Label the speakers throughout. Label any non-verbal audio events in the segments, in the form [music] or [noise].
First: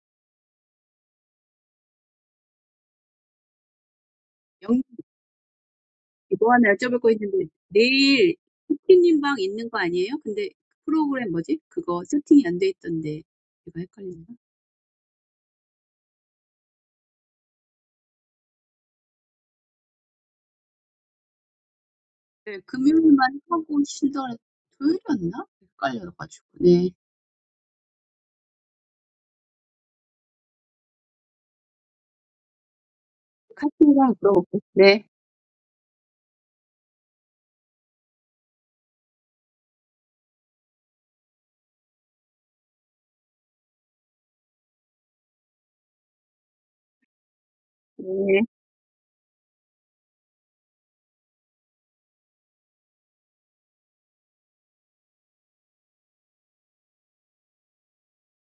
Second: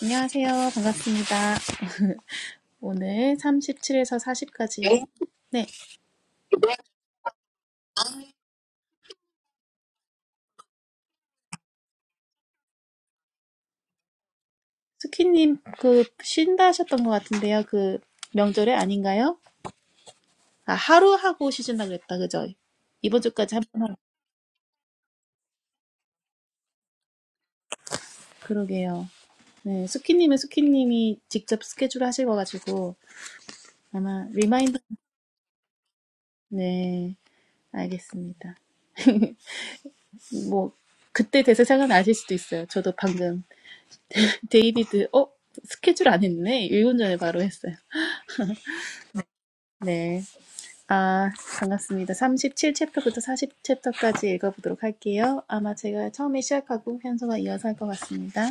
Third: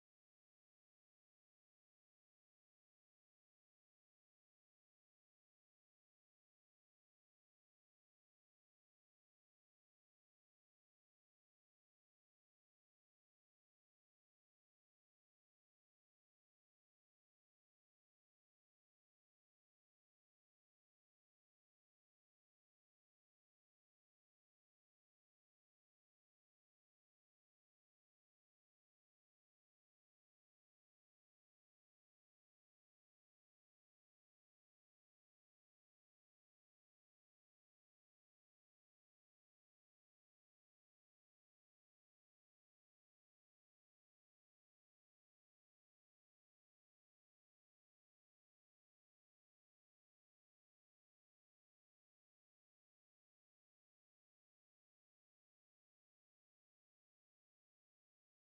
Speaker 1: 안녕하세요. 반갑습니다. 오늘 37에서 네.
Speaker 2: 영희
Speaker 1: 40까지. 네.
Speaker 2: 씨, 뭐 하나 여쭤볼 거 있는데 내일 쿠키님 방 있는 거 아니에요? 근데 프로그램 뭐지? 그거 세팅이 안 돼 있던데 이거 헷갈리나?
Speaker 1: 스키님, 그, 쉰다 하셨던 것 같은데요. 그, 명절에 아닌가요? 아, 하루 하고 쉬신다 그랬다. 그죠?
Speaker 2: 네,
Speaker 1: 이번
Speaker 2: 금요일만
Speaker 1: 주까지 한번
Speaker 2: 하고
Speaker 1: 하고.
Speaker 2: 쉰다 그랬- 토요일이었나? 헷갈려가지고 네
Speaker 1: 그러게요. 네. 스키님은 스키님이 직접 스케줄 하실 거 가지고
Speaker 2: 카톡이랑
Speaker 1: 아마
Speaker 2: 물어볼게
Speaker 1: 리마인드.
Speaker 2: 네.
Speaker 1: 네. 알겠습니다. [laughs] 뭐, 그때 돼서 생각나실 수도 있어요. 저도 방금 [laughs] 데이비드, 어? 스케줄 안 했네? 일 분 전에 바로 했어요.
Speaker 2: 네.
Speaker 1: 네. 아, 반갑습니다. 37챕터부터 40챕터까지 읽어보도록 할게요. 아마 제가 처음에 시작하고 현서가 이어서 할 것 같습니다.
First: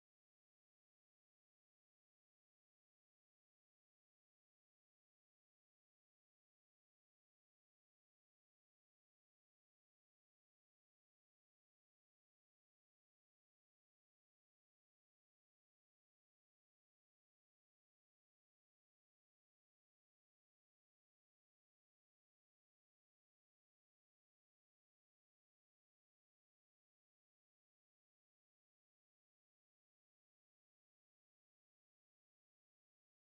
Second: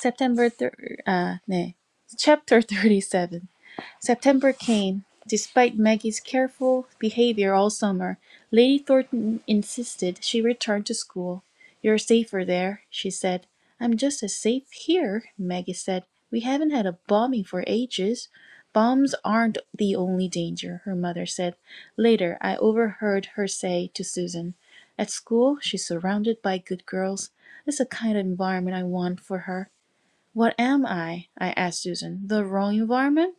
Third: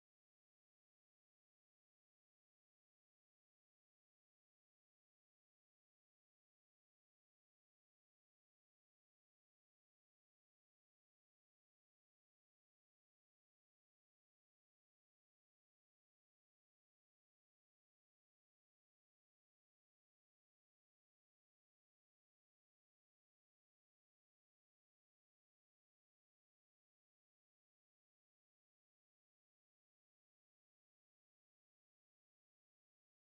Speaker 1: September 3, 아, 네. Chapter 37. September came. Despite Maggie's careful behavior all summer, Lady Thornton insisted she return to school. "You're safer there," she said. "I'm just as safe here," Maggie said. "We haven't had a bombing for ages." "Bombs aren't the only danger," her mother said. Later I overheard her say to Susan, "At school she's surrounded by good girls. It's the kind of environment I want for her. "What am I?" I asked Susan. "The wrong environment?"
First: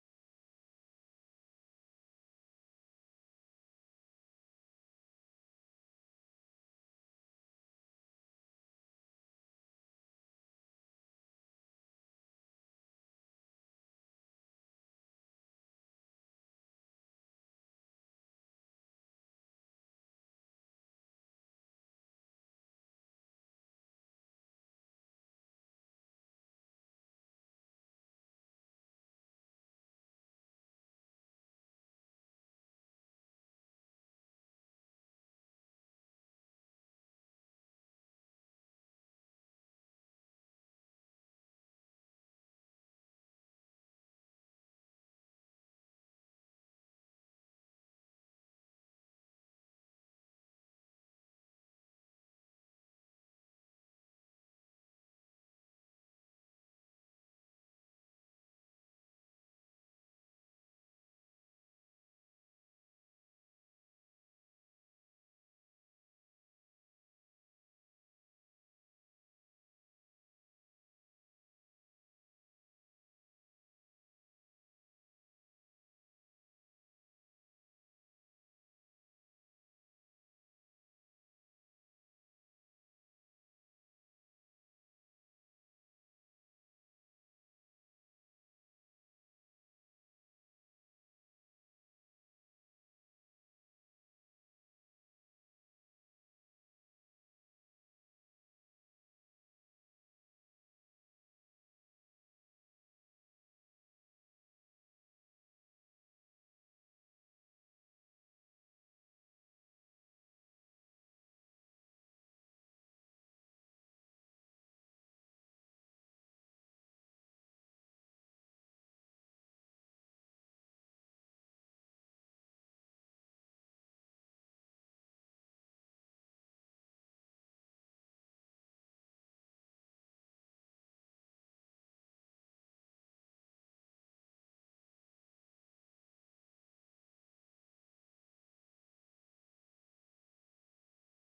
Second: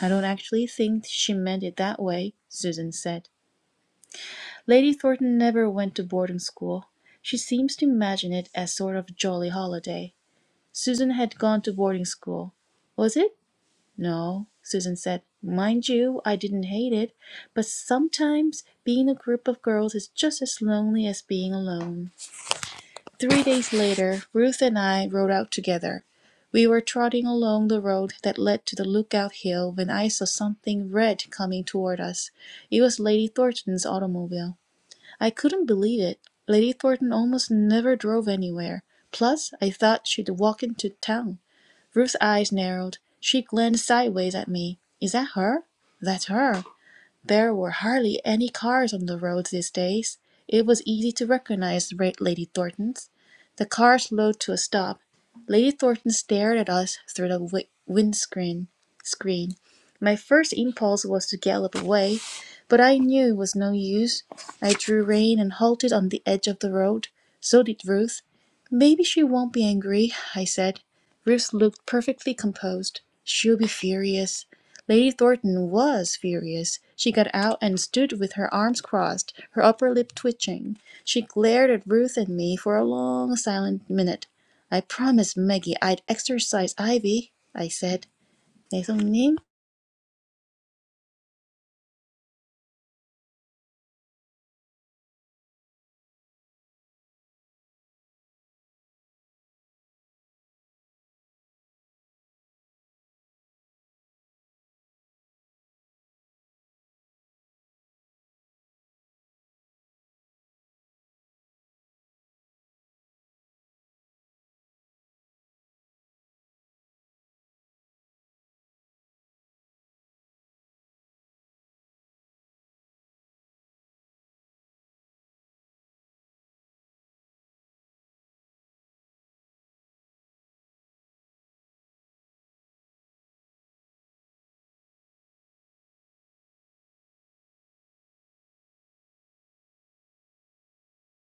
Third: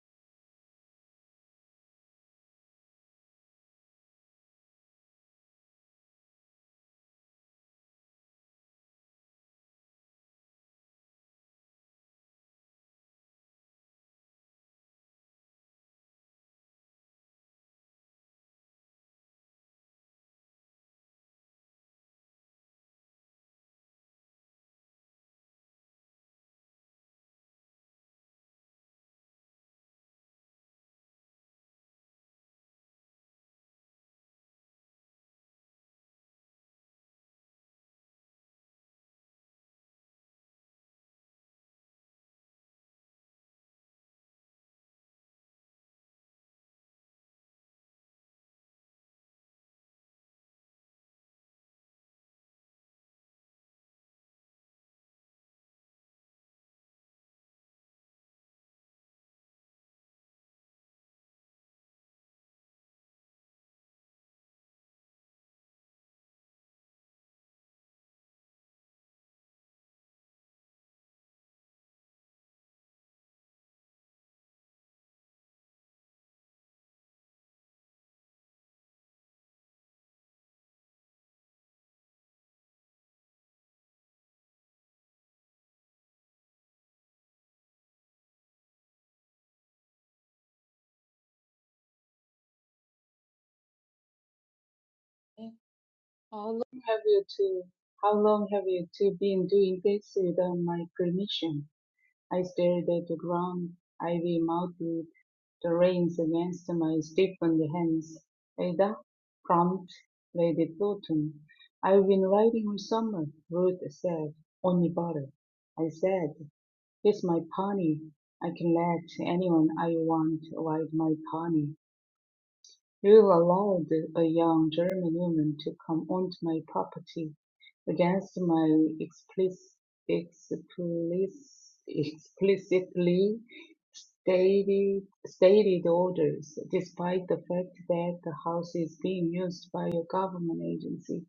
Speaker 1: "I don't actually think she meant it that way," Susan said. "Lady Thornton never went to boarding school. She seems to imagine it as sort of a jolly holiday. Susan had gone to boarding school. Was it?" "No," Susan said. "Mind you, I didn't hate it, but sometimes being a group of girls is just as lonely as being alone. Three days later Ruth and I rode out together. We were trotting along the road that led to the Lookout Hill when I saw something red coming toward us. It was Lady Thornton's automobile. I couldn't believe it. Lady Thornton almost never drove anywhere. Plus, I thought she'd walk into town. Ruth's eyes narrowed. She glanced sideways at me. Is that her? That's her. There were hardly any cars on the roads these days. It was easy to recognize Lady Thornton's. The car slowed to a stop. Lady Thornton stared at us through the wi- windscreen. Screen. My first impulse was to gallop away, but I knew it was no use. I drew rein and halted on the edge of the road. So did Ruth. Maybe she won't be angry, I said. Ruth looked perfectly composed. She'll be furious. Lady Thornton was furious. She got out and stood with her arms crossed, her upper lip twitching. She glared at Ruth and me for a long silent minute. "I promised Maggie I'd exercise Ivy," I said. 내성님.
Speaker 3: Okay. How long have you two? How long have you two been doing this without my permission? I stared at the ground, ivy mouthed, the reins against my stiffened hands. Ada, prompt Lady Thornton. I've been riding all summer, Ruth said. Only butter. I said, it's my pony. I can let anyone I want ride my pony. You allowed a young German woman to come onto my property against my explic- explicitly stated stated orders, despite the fact that the house is being used by a government agency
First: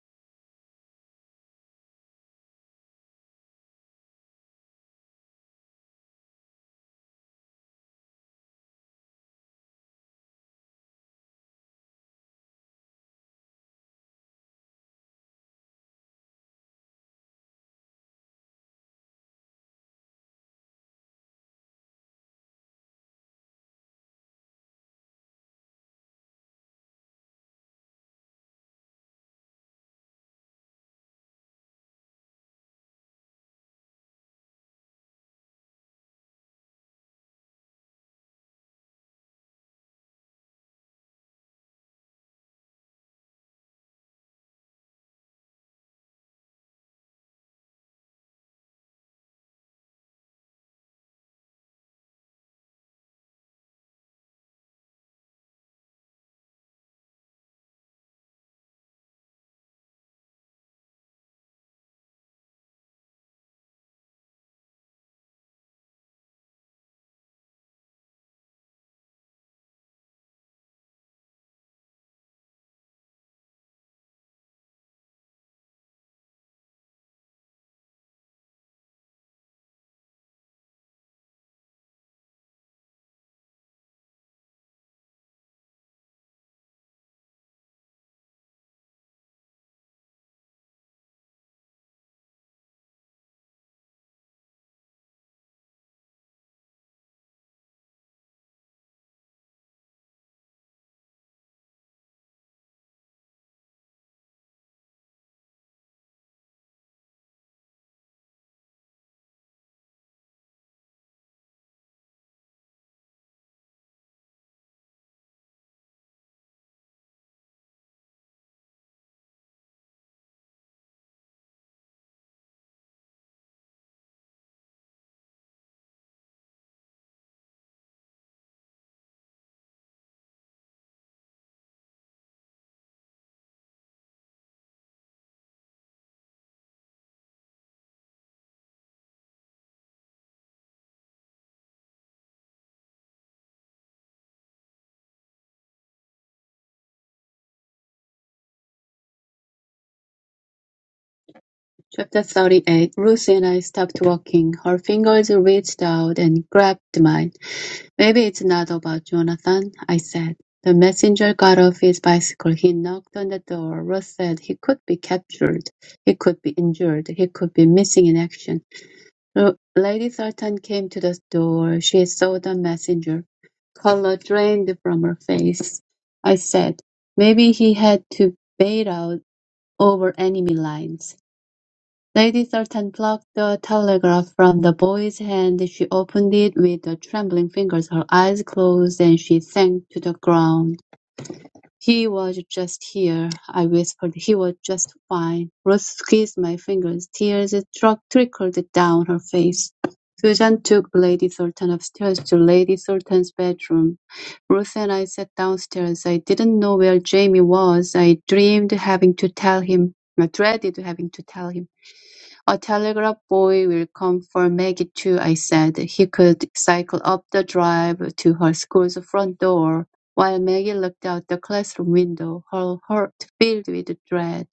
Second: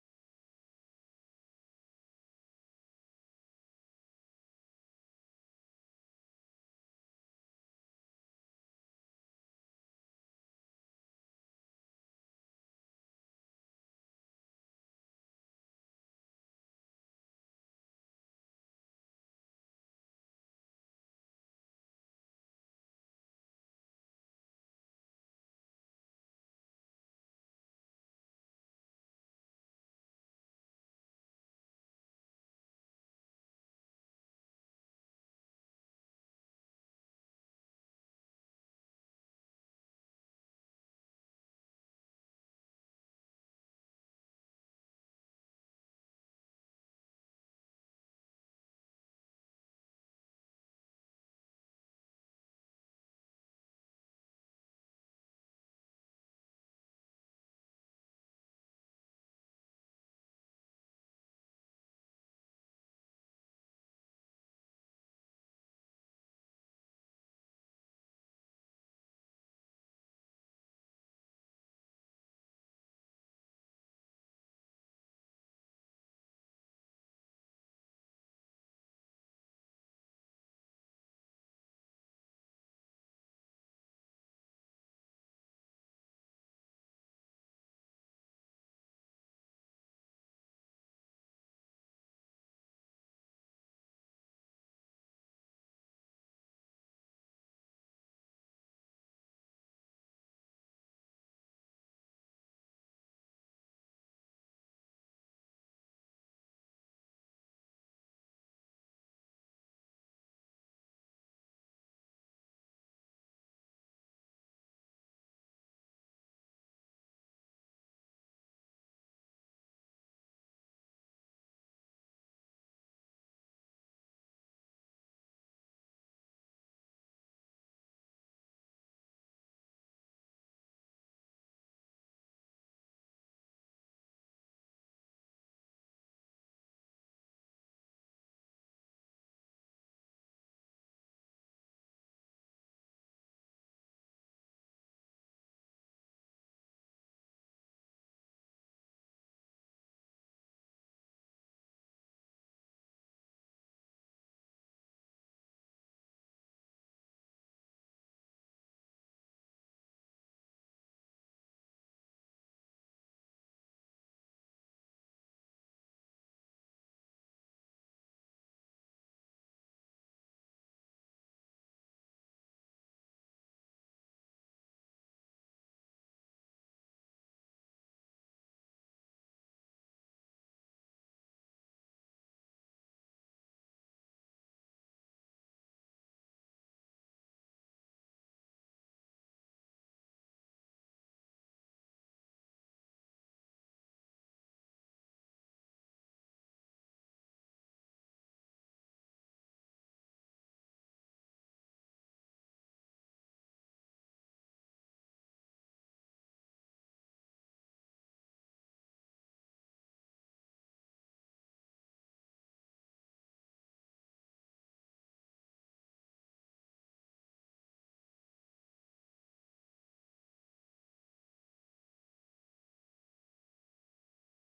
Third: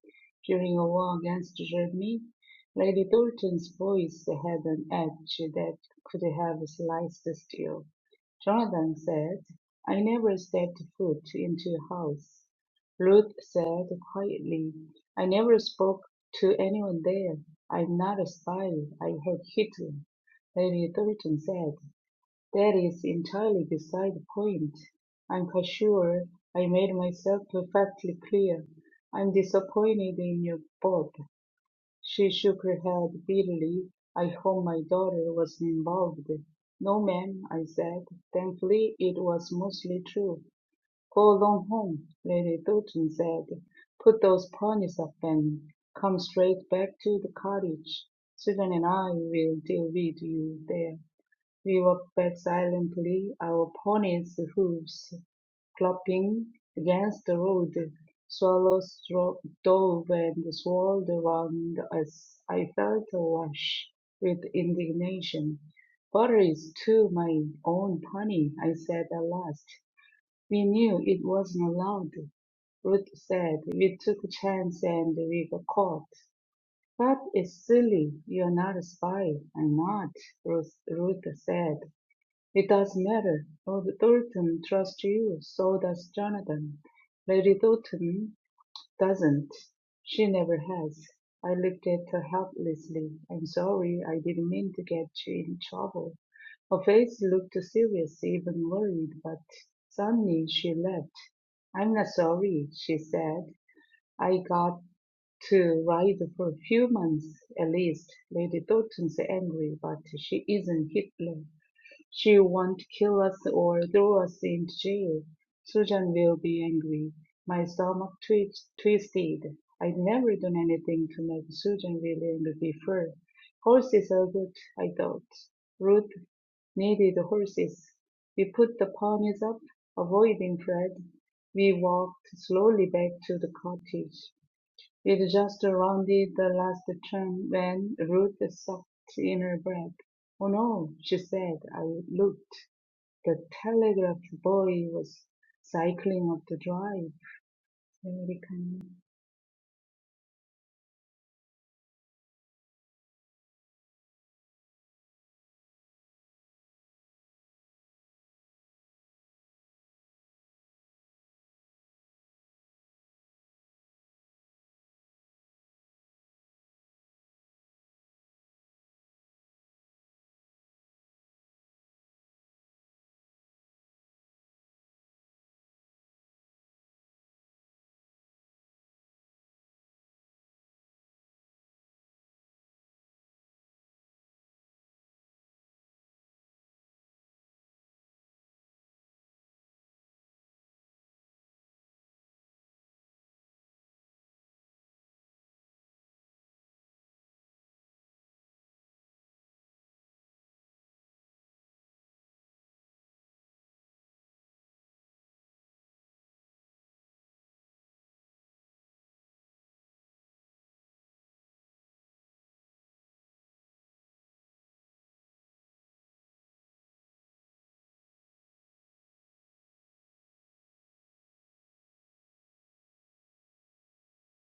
Speaker 3: during a war against Germany. Lady Thornton's voice had an edge that could have sliced steel. Jonathan said. "I never stepped foot into a house," Ruth said quietly. "I never spoke to anyone there. I'm not a spy. I hate Hitler," Lady Thornton said. "That is entirely beside the point. I'm quite sure I made myself perfectly clear. I'm disappointed in you both." She shook her head bitterly. I hope my daughter wasn't involved. No, ma'am, I said. Thankfully it was mostly true. Go along home, Lady Thornton said. Put those ponies up and come straight back to the cottage. Susan and I will deal with you there. We walked back silently, our ponies' hooves clopping against the road. Swallows dro- dove and swirled around us. I felt awash with indignation. Butter is too my own pony, I said at last. We knew it wasn't allowed, Ruth said. We took a chance and we got caught. But it's silly. You're not a spy. I'm not, Ruth, Ruth said. It doesn't matter. Lord Thornton trusts you. So does Jonathan. Lady Thornton. Doesn't. She never has. I looked at her helplessly. I'm sorry, I didn't mean to get you in trouble. Her face looked serious, even worried, but suddenly she laughed. I'm not sorry, she said. I got to ride for a few months, at least. Lady Thornton's angry, but she isn't Hitler. She won't kill us or throw us into jail. Susan will be angry. My stomach twitch, twisted. I'd never done anything to make Susan really angry before. Horses are good, I thought. Ruth needed horses. We put the ponies up, avoiding Fred. We walked slowly back to the cottage. It just rounded the last turn when Ruth sucked in her breath. "Oh, no," she said. I looked. The telegraph boy was cycling up the drive.
Speaker 2: Chapter thirty-eight Ruth and I stopped walking. Her fingers reached out and grabbed mine. Maybe it's not about Jonathan, I said. The messenger got off his bicycle. He knocked on the door. Ruth said he could be captured. He could be injured. He could be missing in action. L- Lady Sultan came to the door. She saw the messenger. Color drained from her face. I said, maybe he had to bail out over enemy lines. Lady Thornton plucked the telegram from the boy's hand. She opened it with the trembling fingers, her eyes closed, and she sank to the ground. "He was just here," I whispered. "He was just fine." Ruth squeezed my fingers. Tears truck- trickled down her face. Susan took Lady Thornton upstairs to Lady Thornton's bedroom. Ruth and I sat downstairs. I didn't know where Jamie was. I dreamed having to tell him. I dreaded having to tell him. "A telegraph boy will come for Maggie too," I said. He could cycle up the drive to her school's front door, while Maggie looked out the classroom window, her heart filled with dread.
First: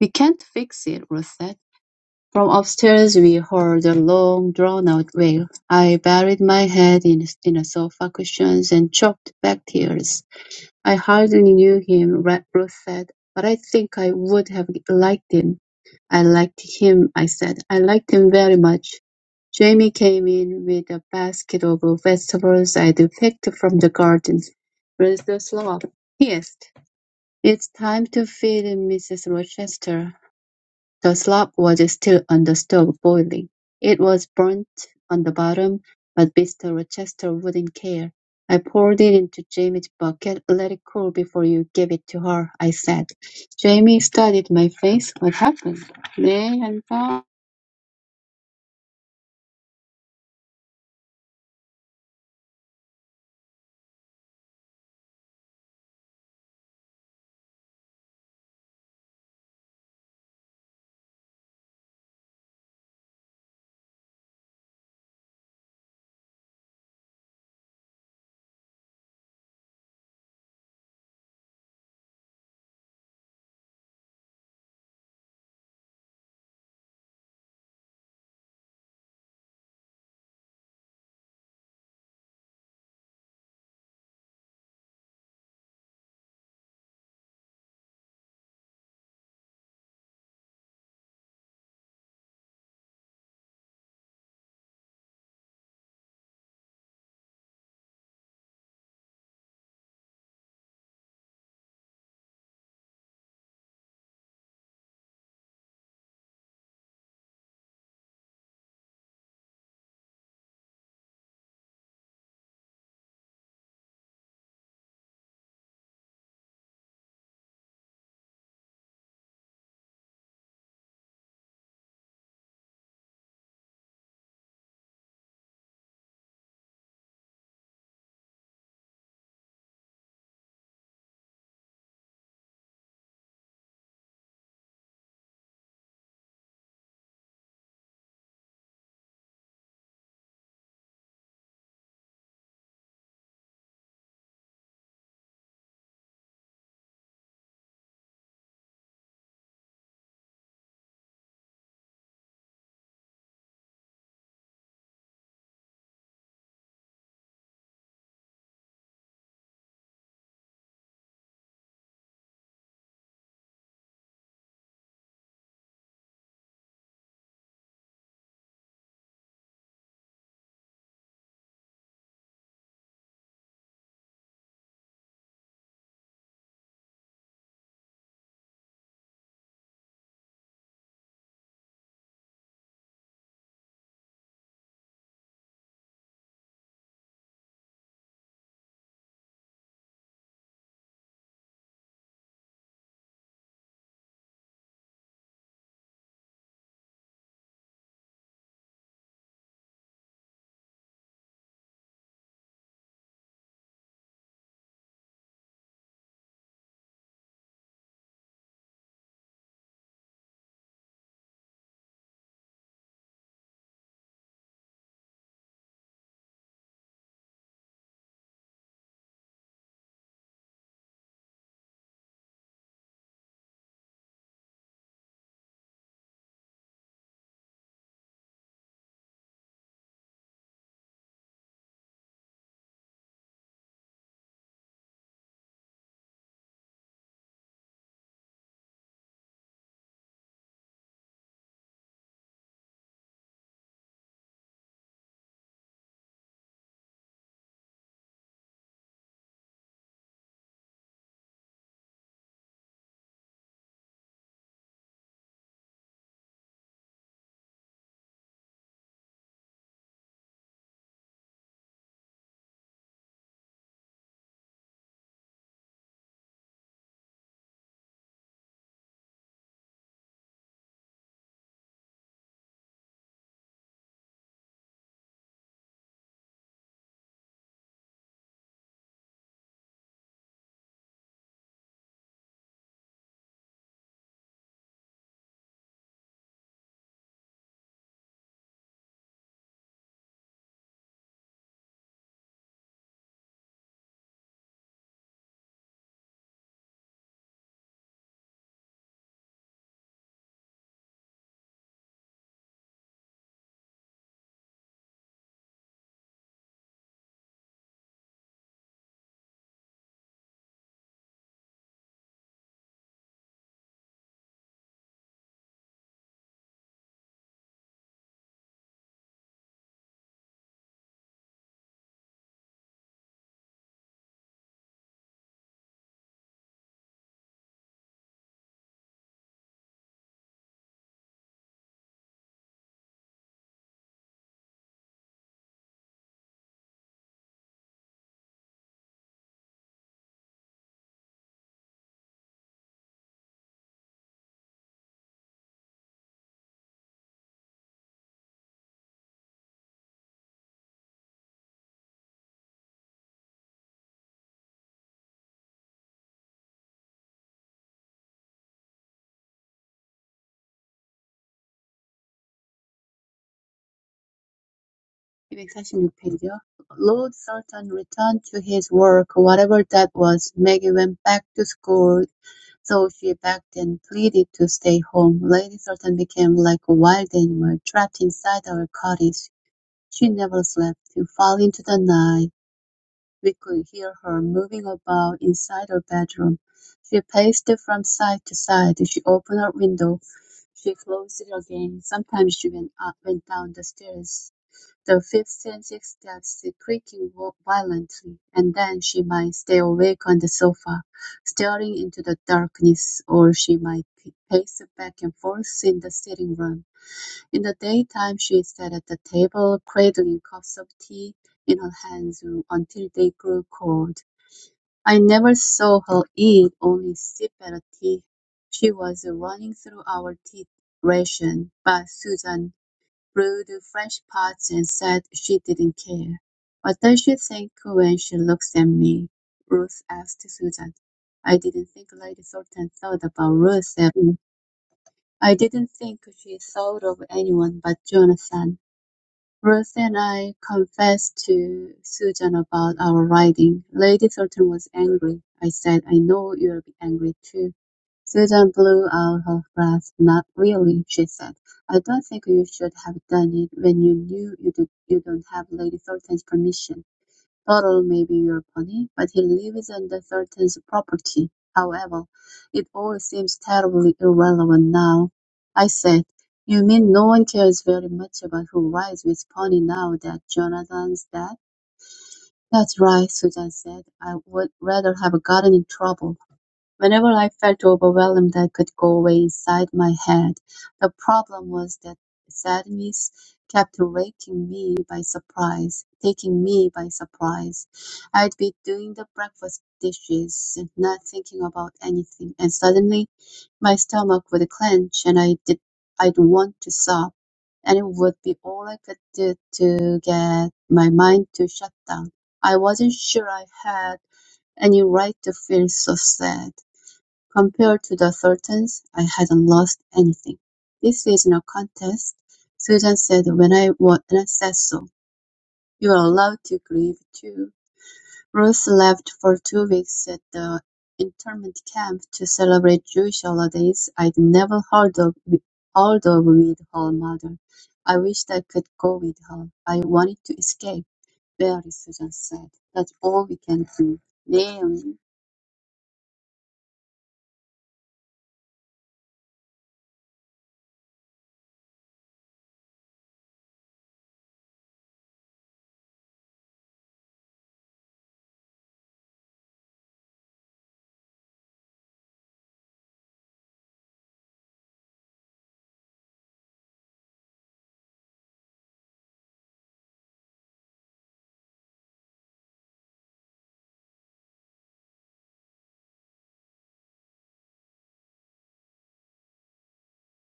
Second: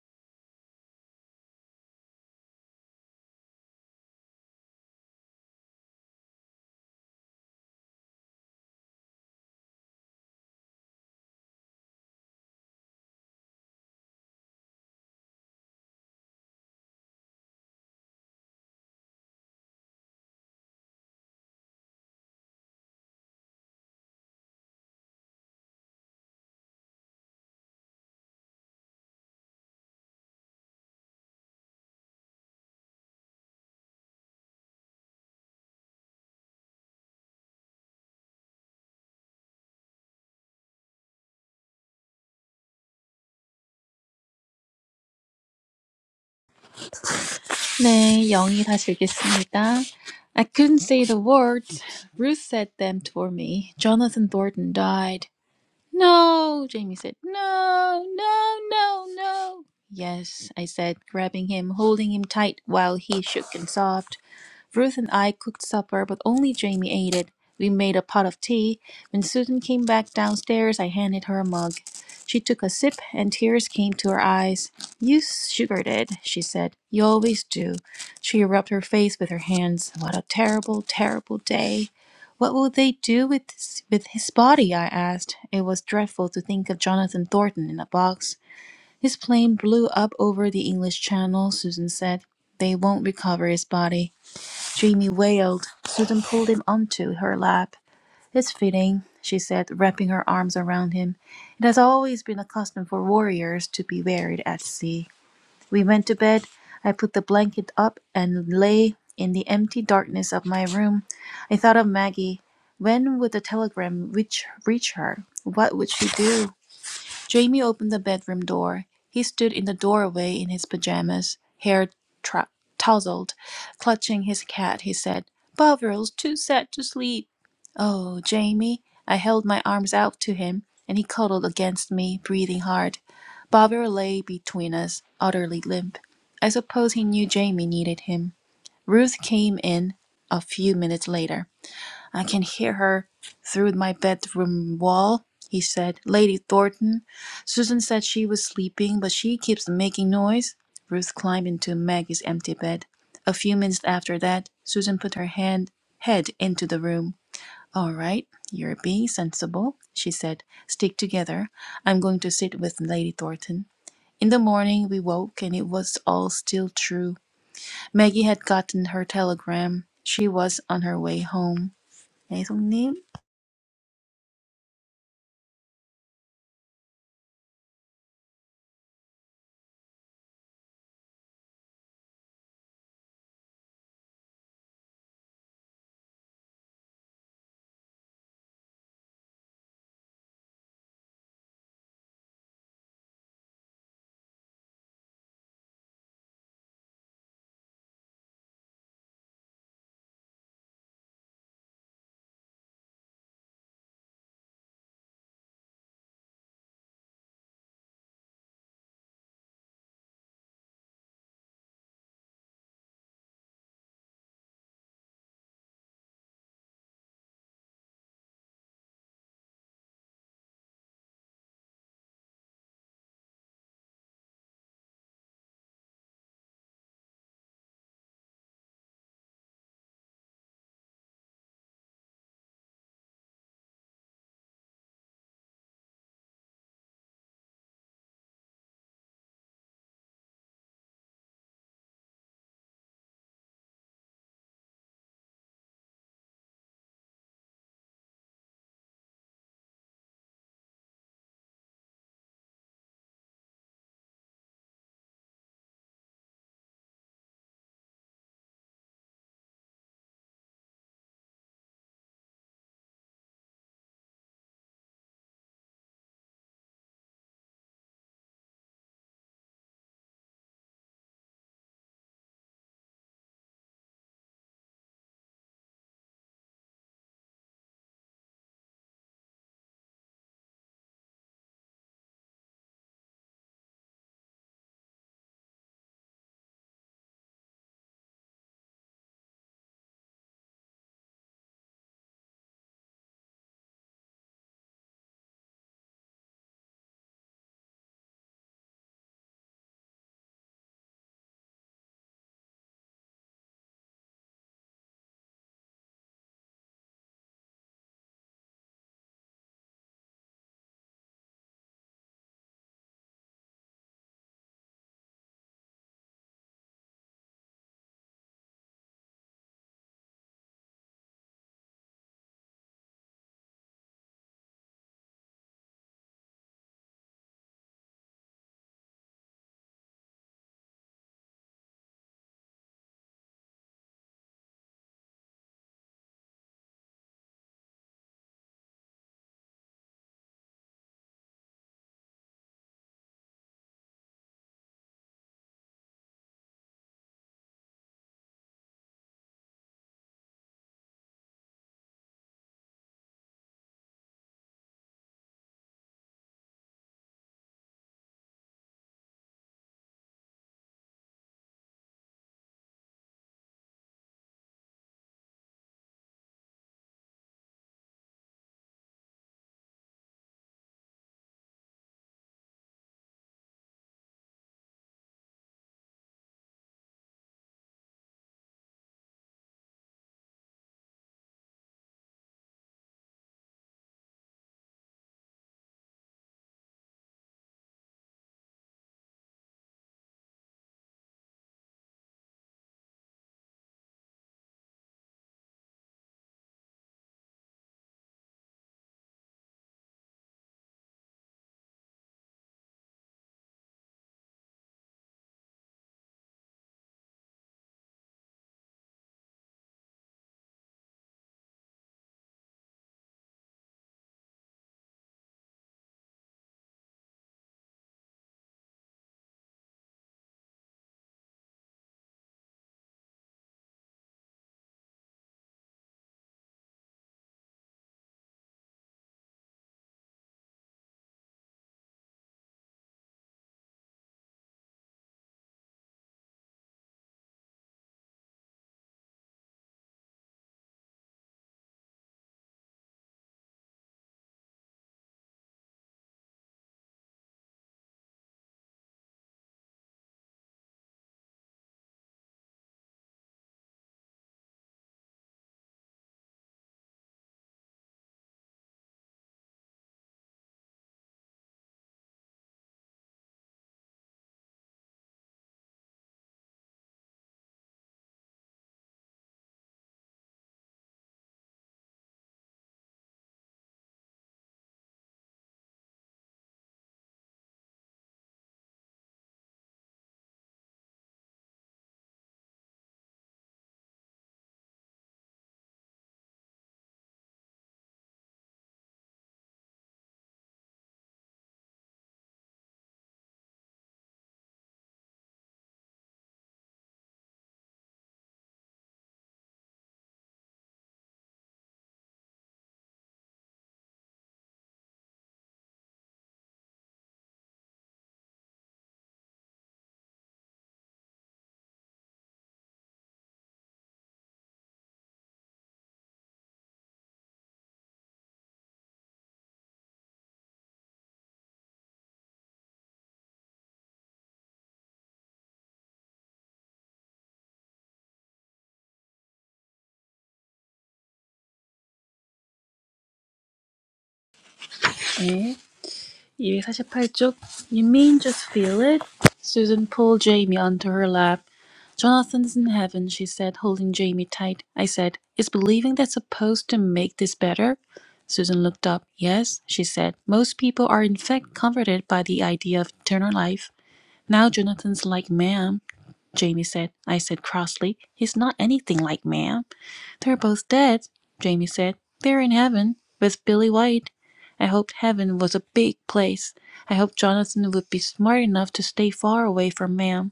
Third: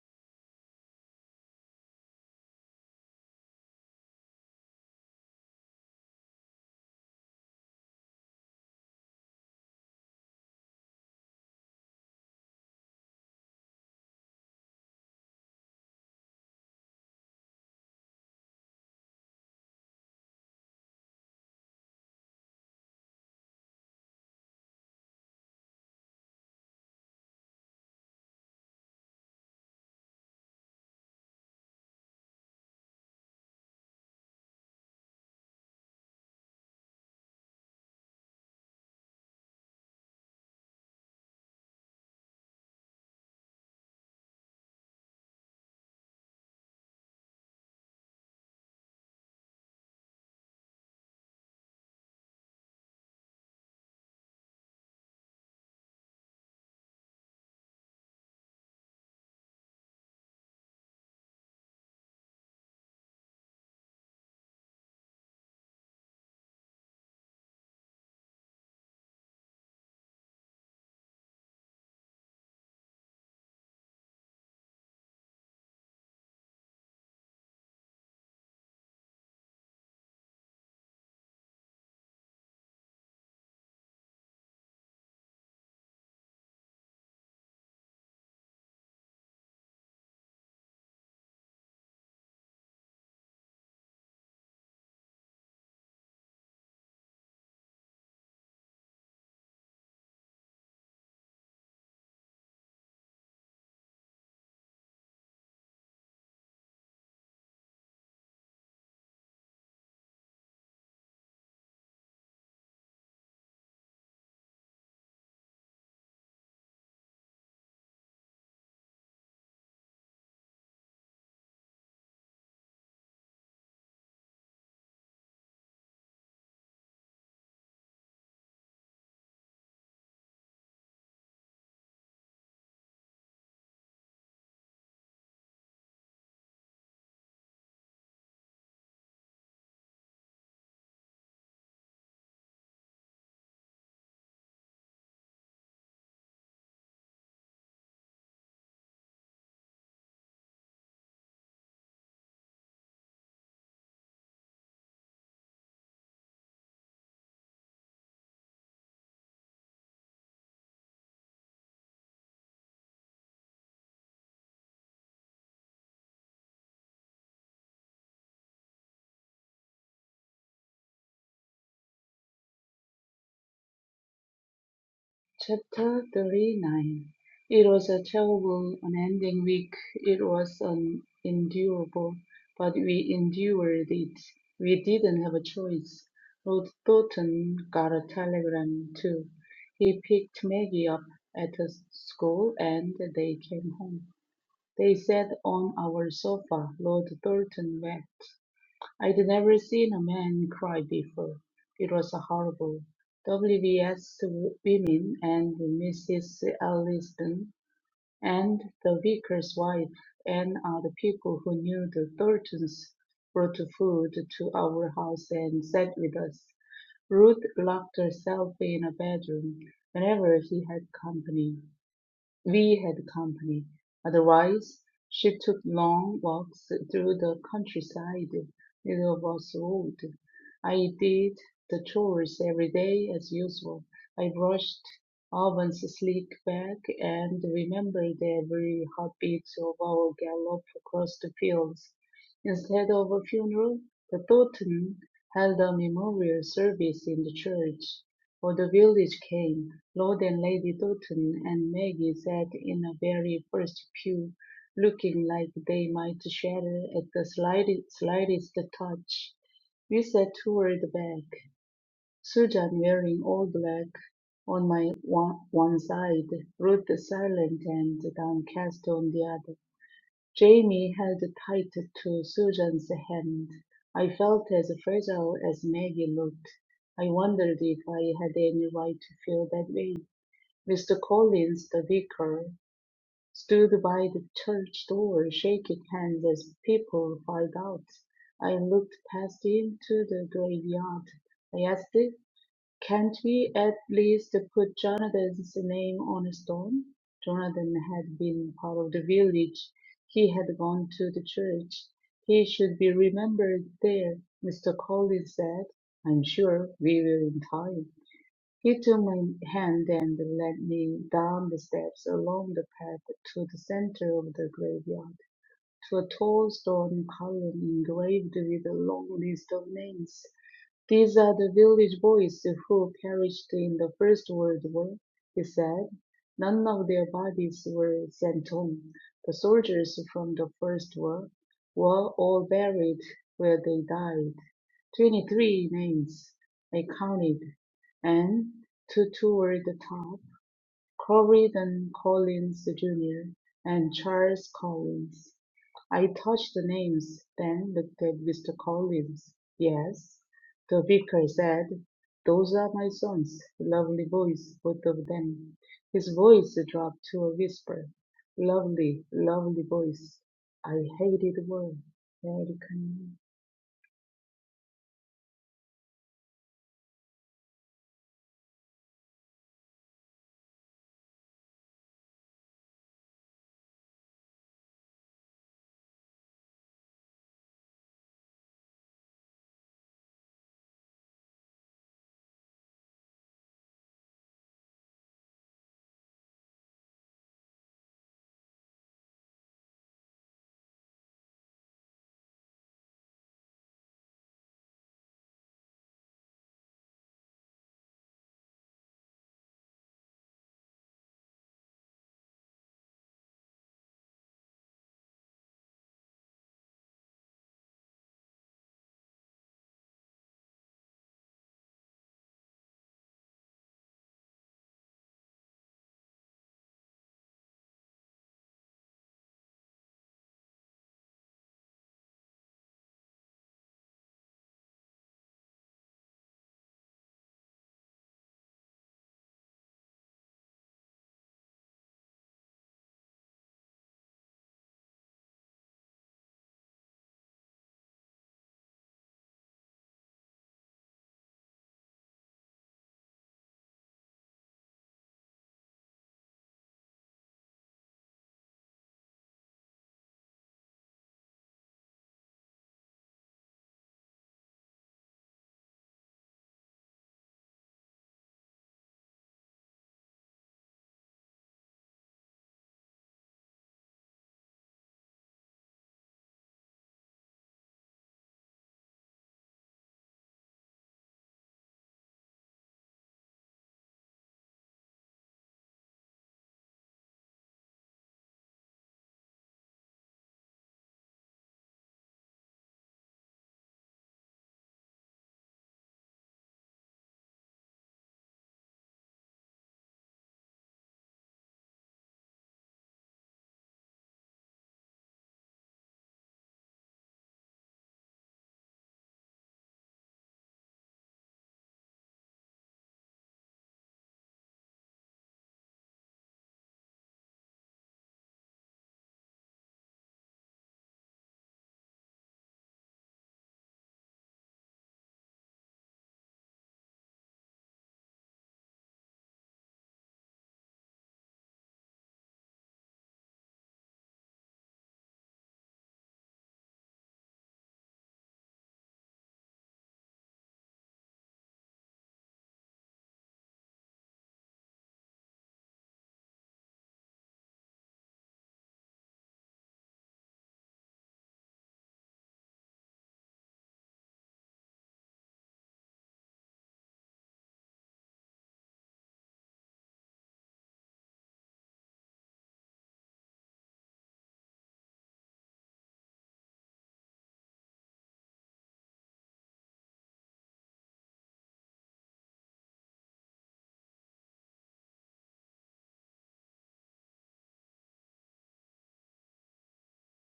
Speaker 2: "We can't fix it," Ruth said. From upstairs we heard a long drawn-out wail. I buried my head in in the sofa cushions and choked back tears. "I hardly knew him," Ra- Ruth said, "but I think I would have liked him." "I liked him," I said. "I liked him very much." Jamie came in with a basket of vegetables I'd picked from the garden. "Where's the slop?" he asked. "It's time to feed Mrs. Rochester. The slop was still on the stove boiling; it was burnt on the bottom, but Mr. Rochester wouldn't care. "I poured it into Jamie's bucket, let it cool before you gave it to her," I said. Jamie studied my face. "What happened?" "네, 한번
Speaker 1: 네, 영이 다시 읽겠습니다. I couldn't say the words. Ruth said them for me. Jonathan Thornton died. No, Jamie said. No, no, no, no. Yes, I said, grabbing him, holding him tight while he shook and sobbed. Ruth and I cooked supper, but only Jamie ate it. We made a pot of tea. When Susan came back downstairs, I handed her a mug. She took a sip, and tears came to her eyes. You sugared it, she said. You always do. She rubbed her face with her hands. What a terrible, terrible day. What will they do with this, with his body? I asked. It was dreadful to think of Jonathan Thornton in a box. His plane blew up over the English Channel, Susan said. They won't recover his body. Jamie wailed. Susan pulled him onto her lap. It's fitting, she said, wrapping her arms around him. It has always been a custom for warriors to be buried at sea. We went to bed. I put the blanket up and lay in the empty darkness of my room. I thought of Maggie. When would the telegram reach, reach her? What would she do? Jamie opened the bedroom door. He stood in the doorway in his pajamas, hair tra- tousled. Clutching his cat, he said, Bovrill's too sad to sleep. Oh, Jamie. I held my arms out to him, and he cuddled against me, breathing hard. Bovril lay between us, utterly limp. I suppose he knew Jamie needed him. Ruth came in a few minutes later. I can hear her through my bedroom wall, he said. Lady Thornton. Susan said she was sleeping, but she keeps making noise. Ruth climbed into Maggie's empty bed. A few minutes after that, Susan put her hand head into the room. All right, you're being sensible, she said. Stick together. I'm going to sit with Lady Thornton. In the morning we woke and it was all still true. Maggie had gotten her telegram. She was on her way home. 애송님
Speaker 3: Chapter 39 It was a terrible, unending week. It was unendurable, but we endured it. We didn't have a choice. Lord Thornton got a telegram, too. He picked Maggie up at the school and they came home. They sat on our sofa. Lord Thornton wept. I'd never seen a man cry before. It was horrible. WBS women and Mrs. Allison and the vicar's wife and other people who knew the Thorntons brought food to our house and sat with us. Ruth locked herself in a bedroom whenever he had company. We had company. Otherwise, she took long walks through the countryside. Neither of us rode. I did the chores every day as usual. I brushed Alban's sleek back and remembered every heartbeat of our gallop across the fields. Instead of a funeral, the Thornton held a memorial service in the church. For the village came, Lord and Lady Doughton and Maggie sat in the very first pew, looking like they might shatter at the slightest, slightest touch. We sat toward the back, Susan wearing all black on my one, one side, Ruth silent and downcast on the other. Jamie held tight to Susan's hand. I felt as fragile as Maggie looked. I wondered if I had any right to feel that way. Mr. Collins, the vicar, stood by the church door, shaking hands as people filed out. I looked past him to the graveyard. I asked can't we at least put Jonathan's name on a stone? Jonathan had been part of the village. He had gone to the church. He should be remembered there, Mr. Collins said. I'm sure we will in time. He took my hand and led me down the steps along the path to the center of the graveyard, to a tall stone column engraved with a long list of names. "These are the village boys who perished in the First World War," he said. "None of their bodies were sent home. The soldiers from the First War were all buried where they died. Twenty-three names, I counted, and two toward the top. Corydon Collins Junior and Charles Collins. I touched the names, then looked at Mr. Collins. Yes, the vicar said, those are my sons, lovely boys, both of them. His voice dropped to a whisper. Lovely, lovely boys. I hated the word. Vatican.
Speaker 2: Lord Sultan returned to his work, whatever that was. Maggie went back to school, so she begged and pleaded to stay home. Lady Sultan became like a wild animal trapped inside our cottage. She never slept, She fell into the night. We could hear her moving about inside her bedroom. She paced from side to side. She opened her window. She closed it again. Sometimes she went up, went down the stairs, the fifth and sixth steps creaking vo- violently, and then she might stay awake on the sofa, staring into the darkness, or she might pace back and forth in the sitting room. In the daytime she sat at the table, cradling cups of tea in her hands until they grew cold. I never saw her eat, only sip at a tea. She was running through our tea ration, but Susan brewed fresh pots and said she didn't care. What does she think when she looks at me? Ruth asked Susan. I didn't think Lady Thornton thought about Ruth at all. I didn't think she thought of anyone but Jonathan. Ruth and I confessed to Susan about our riding. Lady Thornton was angry. I said, I know you'll be angry too. Susan blew out her breath. Not really, she said. I don't think you should have done it when you knew you, did, you don't have Lady Thornton's permission. Turtle may be your pony, but he lives on the threatens property. However, it all seems terribly irrelevant now. I said, You mean no one cares very much about who rides with pony now that Jonathan's dead? That's right, Susan said. I would rather have gotten in trouble. Whenever I felt overwhelmed, I could go away inside my head. The problem was that sadness kept raking me by surprise, taking me by surprise. I'd be doing the breakfast dishes and not thinking about anything, and suddenly my stomach would clench and I did, I'd want to sob, and it would be all I could do to get my mind to shut down. I wasn't sure I had any right to feel so sad. Compared to the Sultans, I hadn't lost anything. This isn't a contest. Susan said when I won and I said so. You're allowed to grieve too. Ruth left for two weeks at the internment camp to celebrate Jewish holidays I'd never heard of, heard of with her mother. I wished I could go with her. I wanted to escape. Barely, Susan said. That's all we can do. 네, 언니.
Speaker 1: 네. 248쪽. You mean just feel it? Susan pulled Jamie onto her lap. Jonathan's in heaven, she said, holding Jamie tight. I said, Is believing that supposed to make this better? Susan looked up. Yes, she said. Most people are in fact comforted by the idea of eternal life. Now Jonathan's like ma'am, Jamie said. I said crossly, He's not anything like ma'am. "They're both dead," Jamie said. "They're in heaven with Billy White. I hoped heaven was a big place. I hoped Jonathan would be smart enough to stay far away from Ma'am.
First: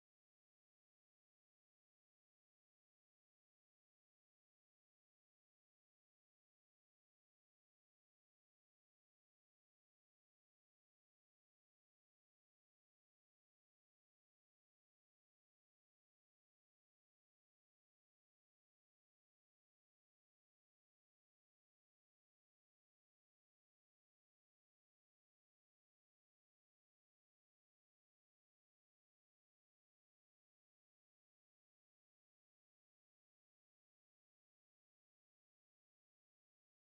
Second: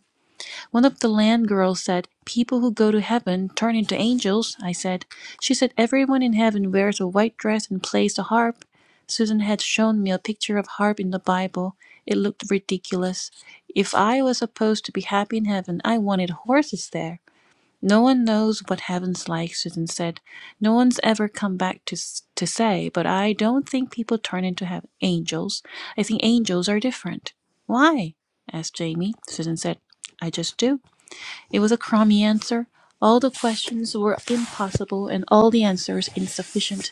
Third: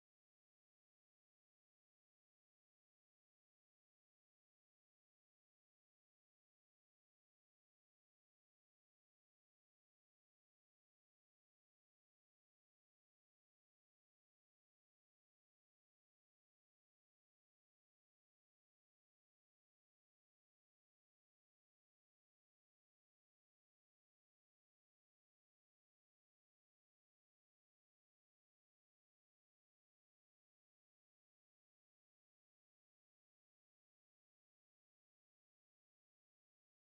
Speaker 1: One of the land girls said, 'People who go to heaven turn into angels,' I said. She said everyone in heaven wears a white dress and plays the harp. Susan had shown me a picture of harp in the Bible. It looked ridiculous. If I was supposed to be happy in heaven I wanted horses there. No one knows what heaven's like, Susan said. No one's ever come back to, to say, but I don't think people turn into heaven angels. I think angels are different. Why? asked Jamie. Susan said, I just do. It was a crummy answer. All the questions were impossible and all the answers insufficient.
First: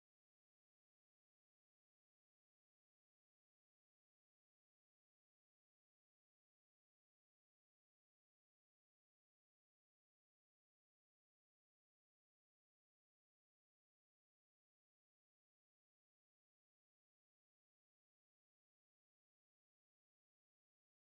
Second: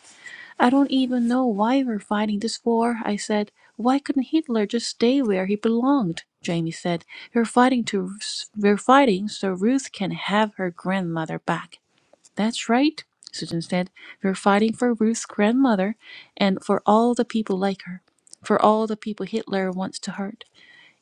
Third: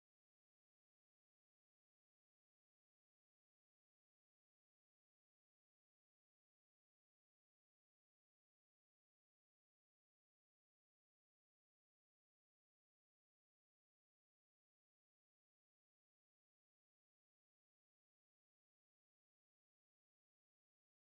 Speaker 1: I don't even know why we're fighting this war, I said. Why couldn't Hitler just stay where he belonged? Jamie said. We're fighting to we're fighting so Ruth can have her grandmother back. That's right, Susan said. We're fighting for Ruth's grandmother and for all the people like her, for all the people Hitler wants to hurt.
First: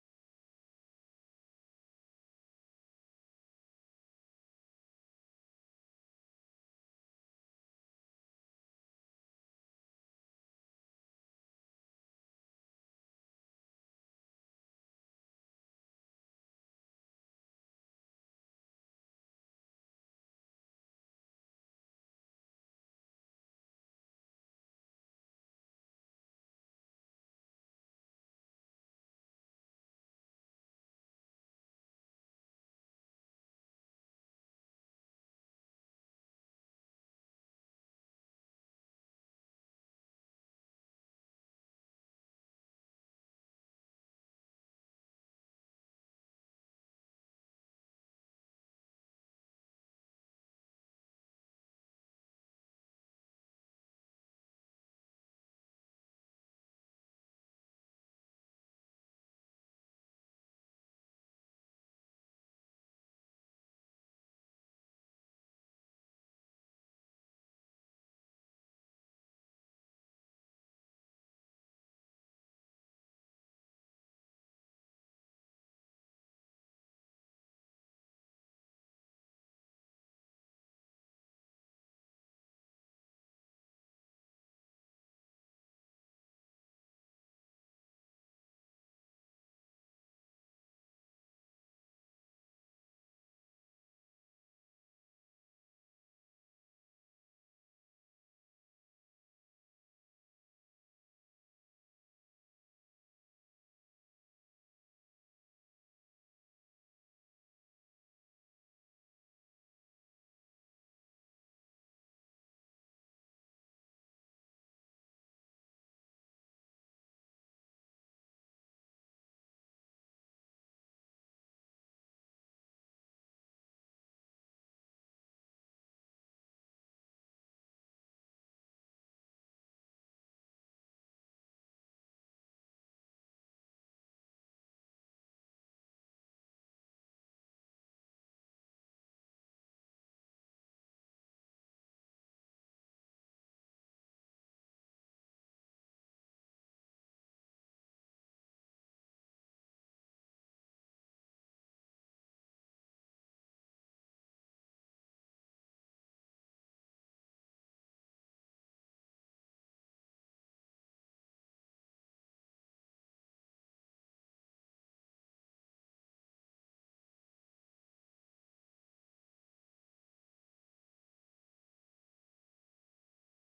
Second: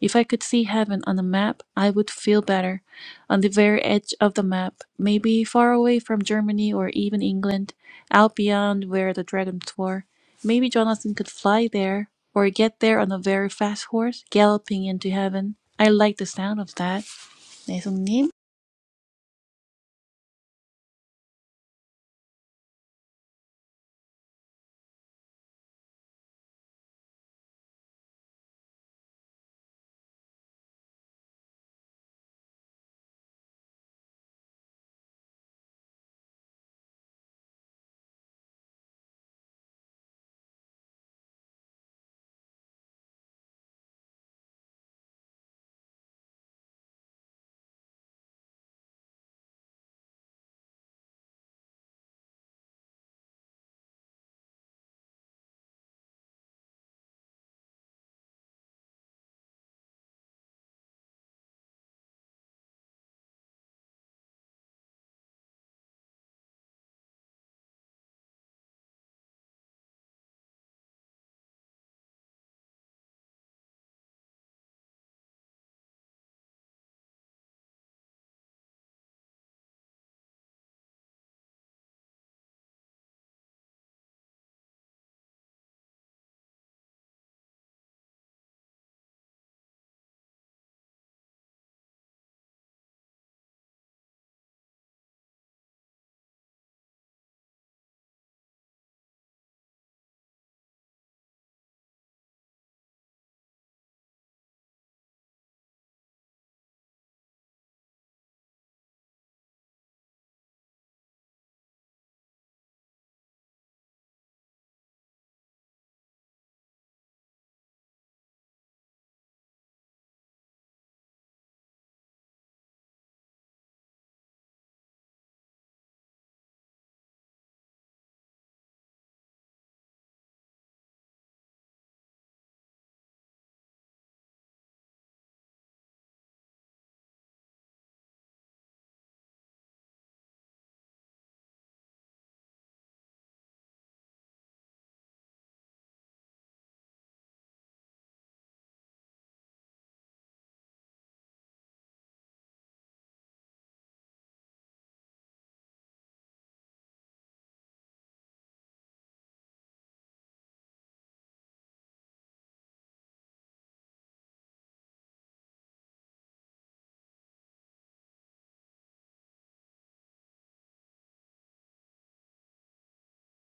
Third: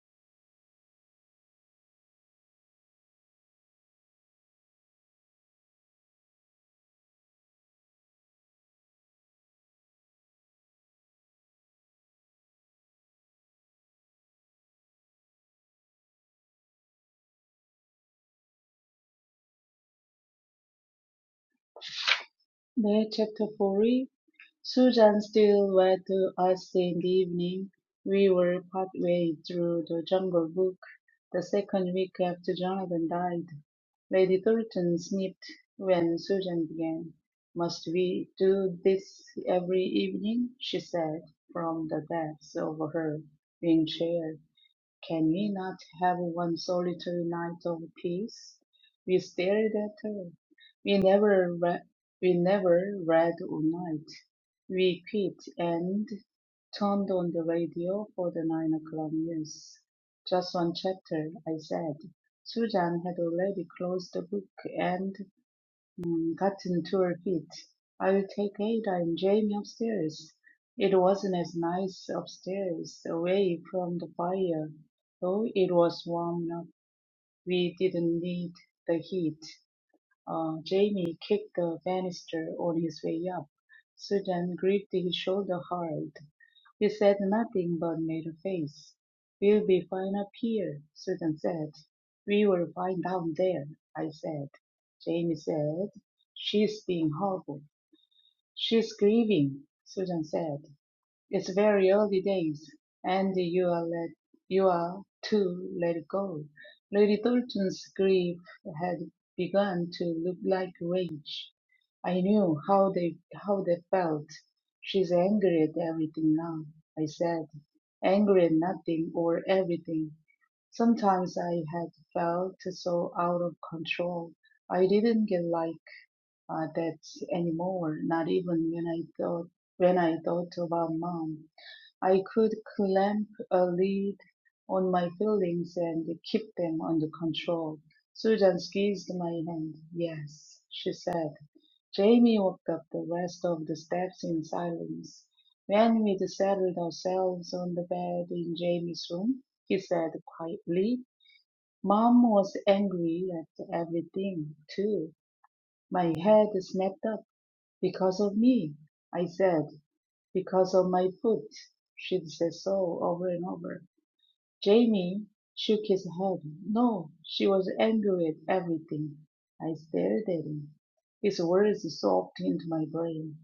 Speaker 1: If I could see heaven on a map, I would feel better. On the very edge of the map, maybe far away from Germany or even England, out beyond where the dragons were. Maybe Jonathan could fly there, or get there on a very fast horse, galloping into heaven. I like the sound of that. 내성님.
Speaker 3: There, chapter 4 Susan still went to us in the evening. We were partway through the Jungle Book the second week after Jonathan died. Lady Thornton snipped when Susan began. Must we do this every evening? she said from the depths of her wing chair. Can we not have one solitary night of peace? We stared at her. We never re- we never read all night. We quit and turned on the radio for the nine o'clock news. Just one chapter, I said. Susan had already closed the book, and. Gotten to her feet. I'll take Ada and Jamie upstairs. It wasn't as nice upstairs, away from the fire. Though it was warm enough, we didn't need the heat. Uh, Jamie kicked the banister on his way up. Sudan gripped his shoulder hard. "You said nothing, but made a face. We'll be fine up here," Susan said. "We were fine down there," I said. Jamie said, "She's being horrible. She's grieving," Susan said. It's very early days, and you are let you are to let it go. Lady Thornton's grief had begun to look like rage. I knew how they how they felt. She's angry at everything now, I said. Angry at nothing or everything. Sometimes I had felt so out of control. I didn't get like uh, that anymore, not even when I thought when I thought about mom. I could clamp a lid on my feelings and keep them under control. Susan squeezed my hand. Yes, she said. Jamie walked up the rest of the steps in silence. When we'd settled ourselves on the bed in Jamie's room, he said quietly, Mom was angry at everything, too. My head snapped up because of me, I said because of my foot. She'd say so over and over. Jamie shook his head. No, she was angry at everything. I stared at him. His words soaked into my brain.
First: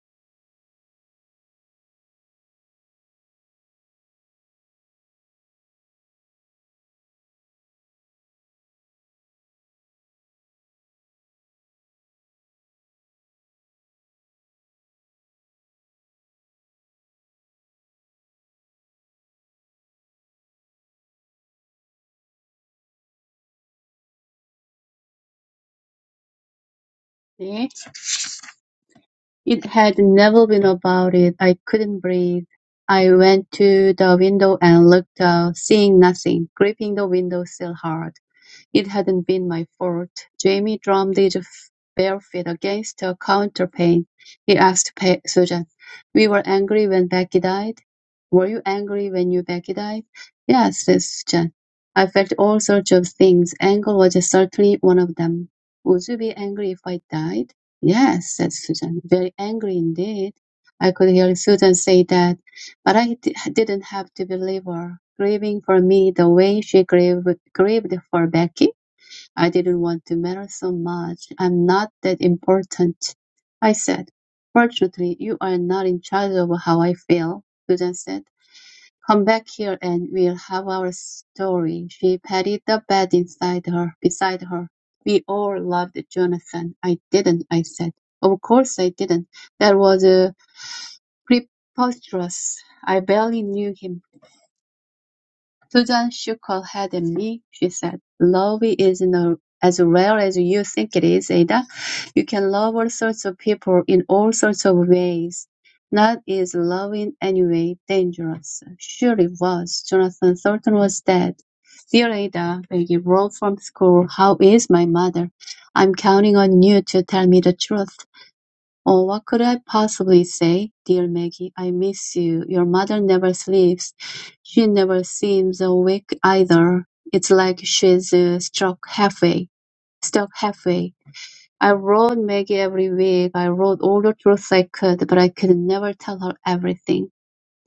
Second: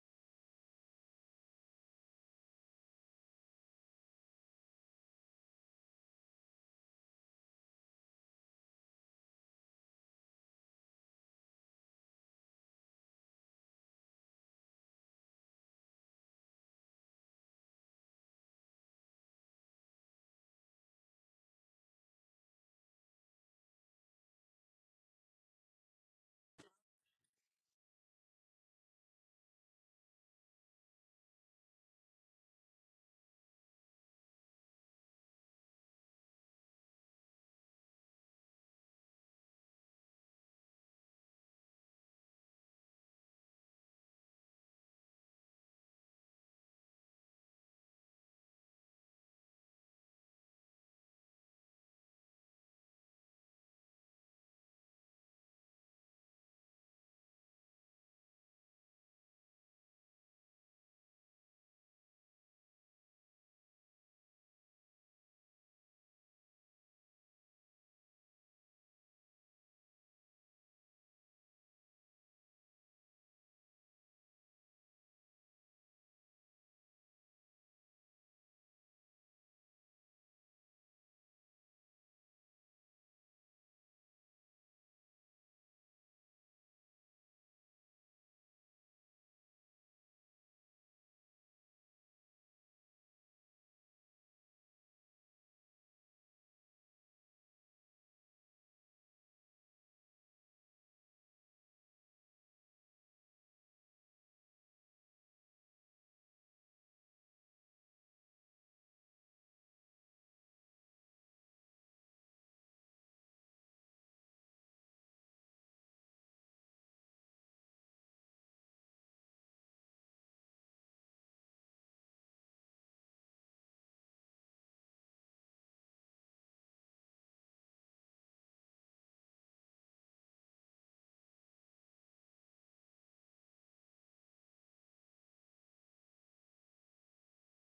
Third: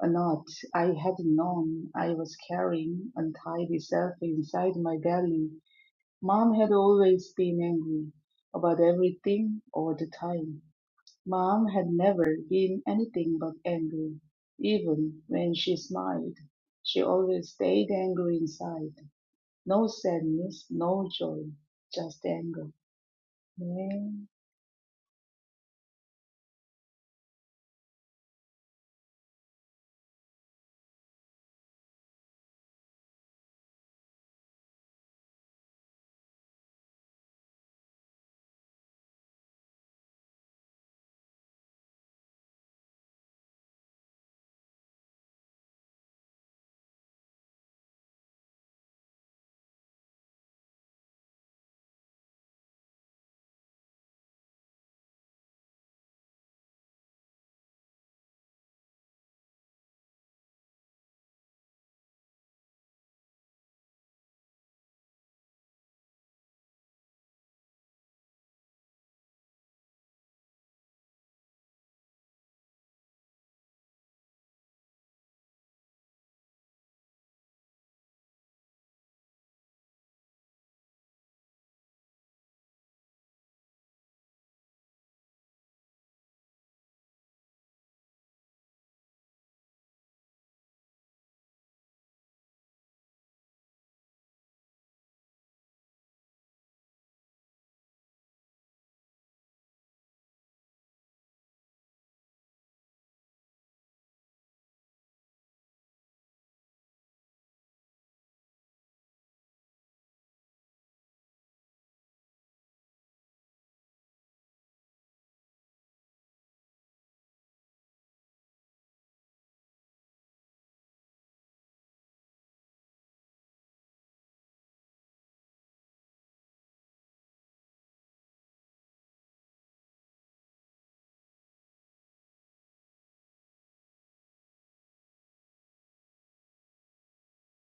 Speaker 3: A knot I had known I was carrying untied itself inside my belly. Mom had always been angry about everything all the time. Mom had never been anything but angry. Even when she smiled, she always stayed angry inside. No sadness, no joy, just anger. 네,
Speaker 2: 네. It had never been about it. I couldn't breathe. I went to the window and looked out, seeing nothing, gripping the windowsill hard. It hadn't been my fault. Jamie drummed his bare-feet against the counterpane. He asked Pa- Susan, "We were angry when Becky died. Were you angry when you Becky died?" "Yes," said Susan. "I felt all sorts of things. Anger was certainly one of them. Would you be angry if I died?" "Yes," said Susan. "Very angry indeed." I could hear Susan say that, but I d- didn't have to believe her. Grieving for me the way she grieved, grieved for Becky I didn't want to matter so much. I'm not that important, I said. Fortunately, you are not in charge of how I feel, Susan said. Come back here and we'll have our story. She patted the bed inside her, beside her. We all loved Jonathan. I didn't, I said. Of course I didn't. That was uh, preposterous. I barely knew him. Susan shook her head at me. She said, "Love isn't a- as rare as you think it is, Ada. You can love all sorts of people in all sorts of ways. Not is love in any way dangerous. Sure it was. Jonathan Thornton was dead. Dear Ada, Maggie wrote from school. How is my mother? I'm counting on you to tell me the truth. Oh, what could I possibly say? Dear Maggie, I miss you. Your mother never sleeps. She never seems awake either. It's like she's uh, struck halfway. Stuck halfway. I wrote Maggie every week. I wrote all the truth I could, but I could never tell her everything.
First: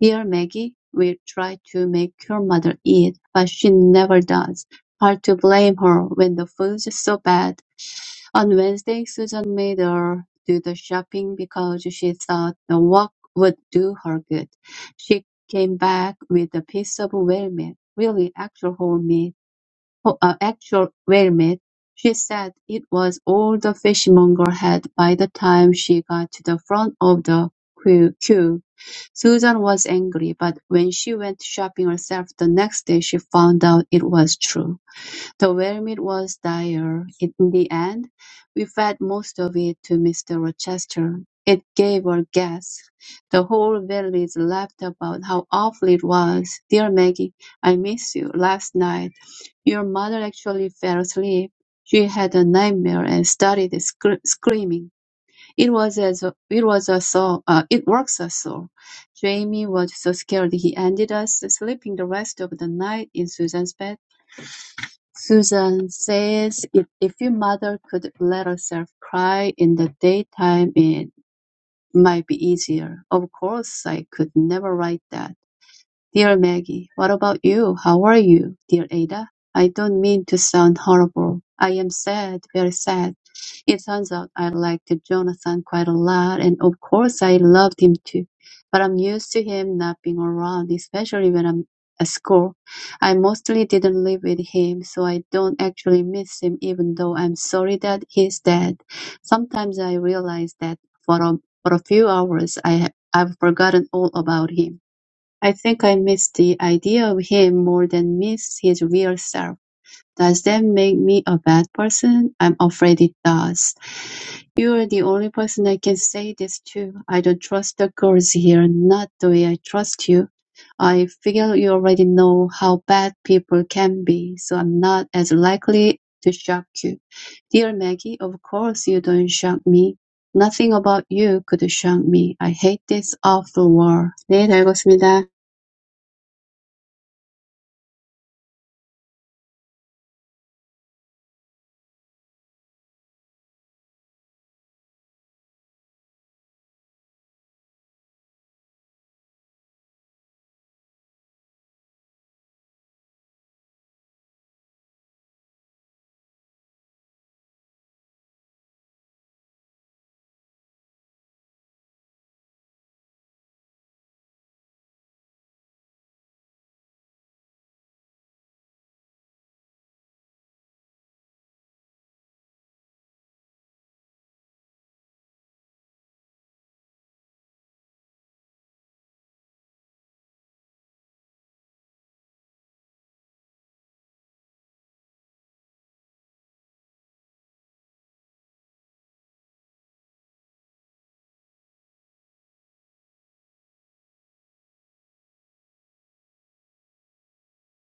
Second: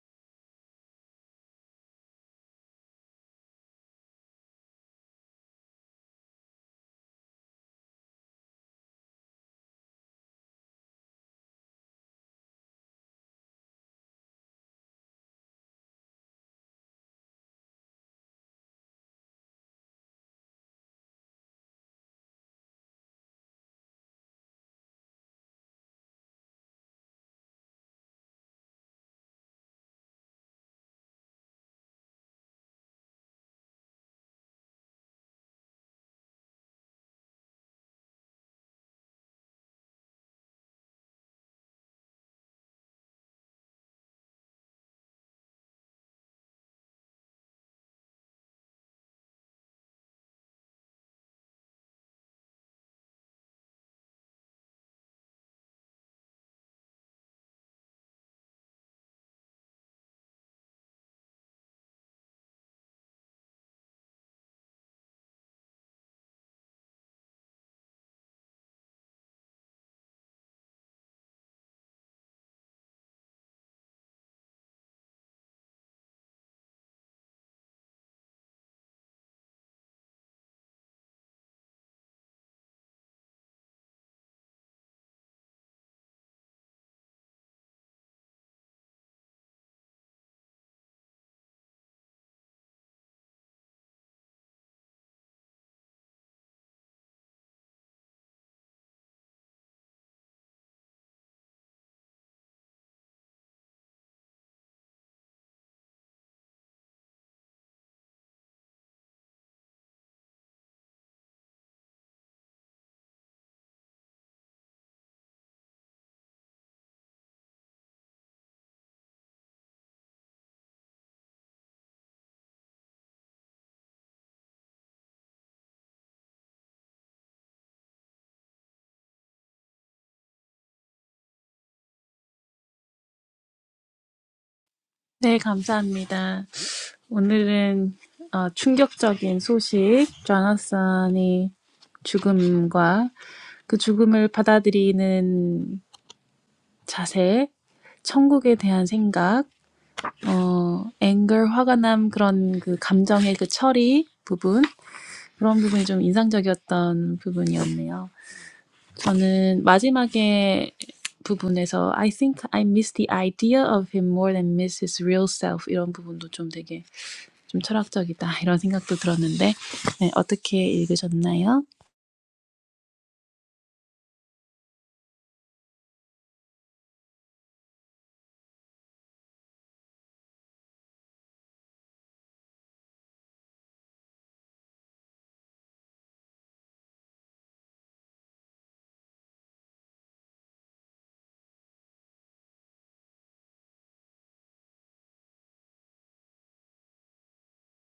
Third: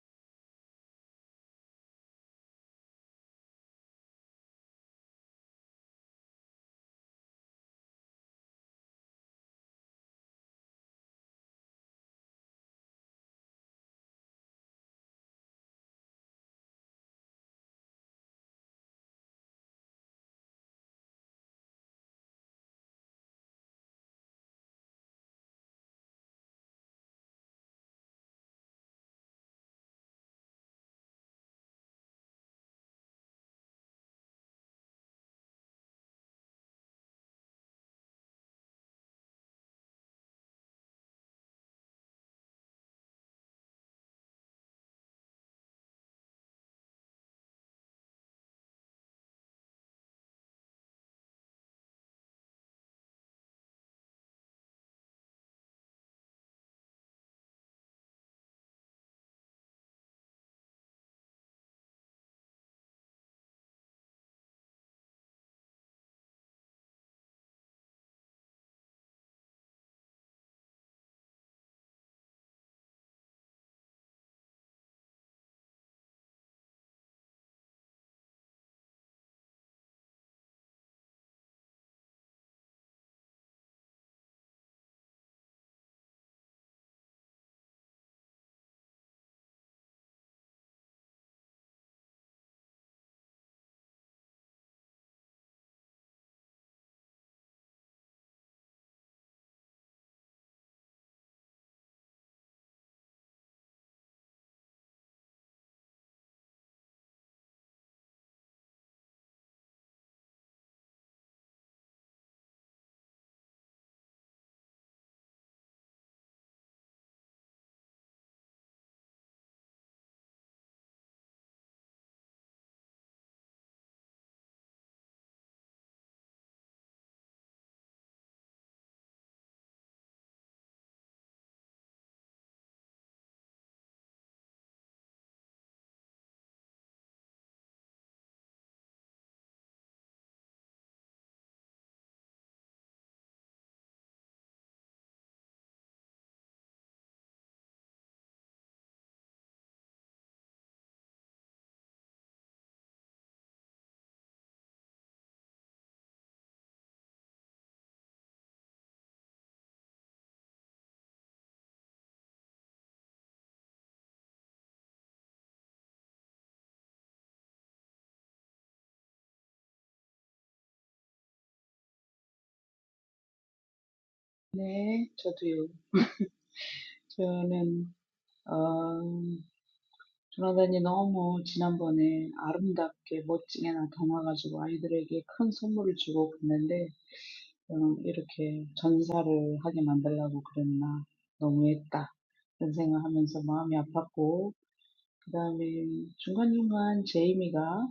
Speaker 2: Dear Maggie, we try to make your mother eat, but she never does. Hard to blame her when the food's so bad. On Wednesday, Susan made her do the shopping because she thought the walk would do her good. She came back with a piece of whale meat, really actual whole meat, oh, uh, actual whale meat. She said it was all the fishmonger had by the time she got to the front of the queue. queue. Susan was angry, but when she went shopping herself the next day, she found out it was true. The vermin was dire. In the end, we fed most of it to Mr. Rochester. It gave a gas. The whole village laughed about how awful it was. Dear Maggie, I miss you. Last night, your mother actually fell asleep. She had a nightmare and started scr- screaming. It was as it was a saw. Uh, it works a saw. Jamie was so scared he ended us sleeping the rest of the night in Susan's bed Susan says if if your mother could let herself cry in the daytime it might be easier. Of course I could never write that. Dear Maggie, what about you? How are you? Dear Ada, I don't mean to sound horrible. I am sad, very sad. It turns out I liked Jonathan quite a lot, and of course I loved him too. But I'm used to him not being around, especially when I'm at school. I mostly didn't live with him, so I don't actually miss him, even though I'm sorry that he's dead. Sometimes I realize that for a, for a few hours I, ha- I've forgotten all about him. I think I miss the idea of him more than miss his real self. Does that make me a bad person? I'm afraid it does. You're the only person I can say this to. I don't trust the girls here, not the way I trust you. I figure you already know how bad people can be, so I'm not as likely to shock you. Dear Maggie, of course you don't shock me. Nothing about you could shock me. I hate this awful war. 네, 다 읽었습니다.
Speaker 1: 네, 감사합니다. 오늘은 어, 충격적인 소식, 조나산이 죽음과 그 죽음을 받아들이는 자세, 천국에 대한 생각, 어, 앵글, 화가 그런 그 감정의 그 처리 부분 그런 부분이 좀 인상적이었던 부분이었네요. 저는 마지막에 부분에서 I think I miss the idea of him more than miss his real self 이런 부분도 좀 되게 좀 철학적이다 [laughs] 이런 생각도 들었는데 네, 어떻게 읽으셨나요?
Speaker 3: 네, 저도요. [laughs] 저는 돌아다니 너무 지난번에 아름답게 멋지게 나타나가지고 아이들에게 큰 선물을 주고 갔는데, 음, 이렇게 전사를 하게 만들려고 그랬나. 너무했다. 그런 생각하면서 마음이 아팠고, 그 다음에 중간중간 제이미가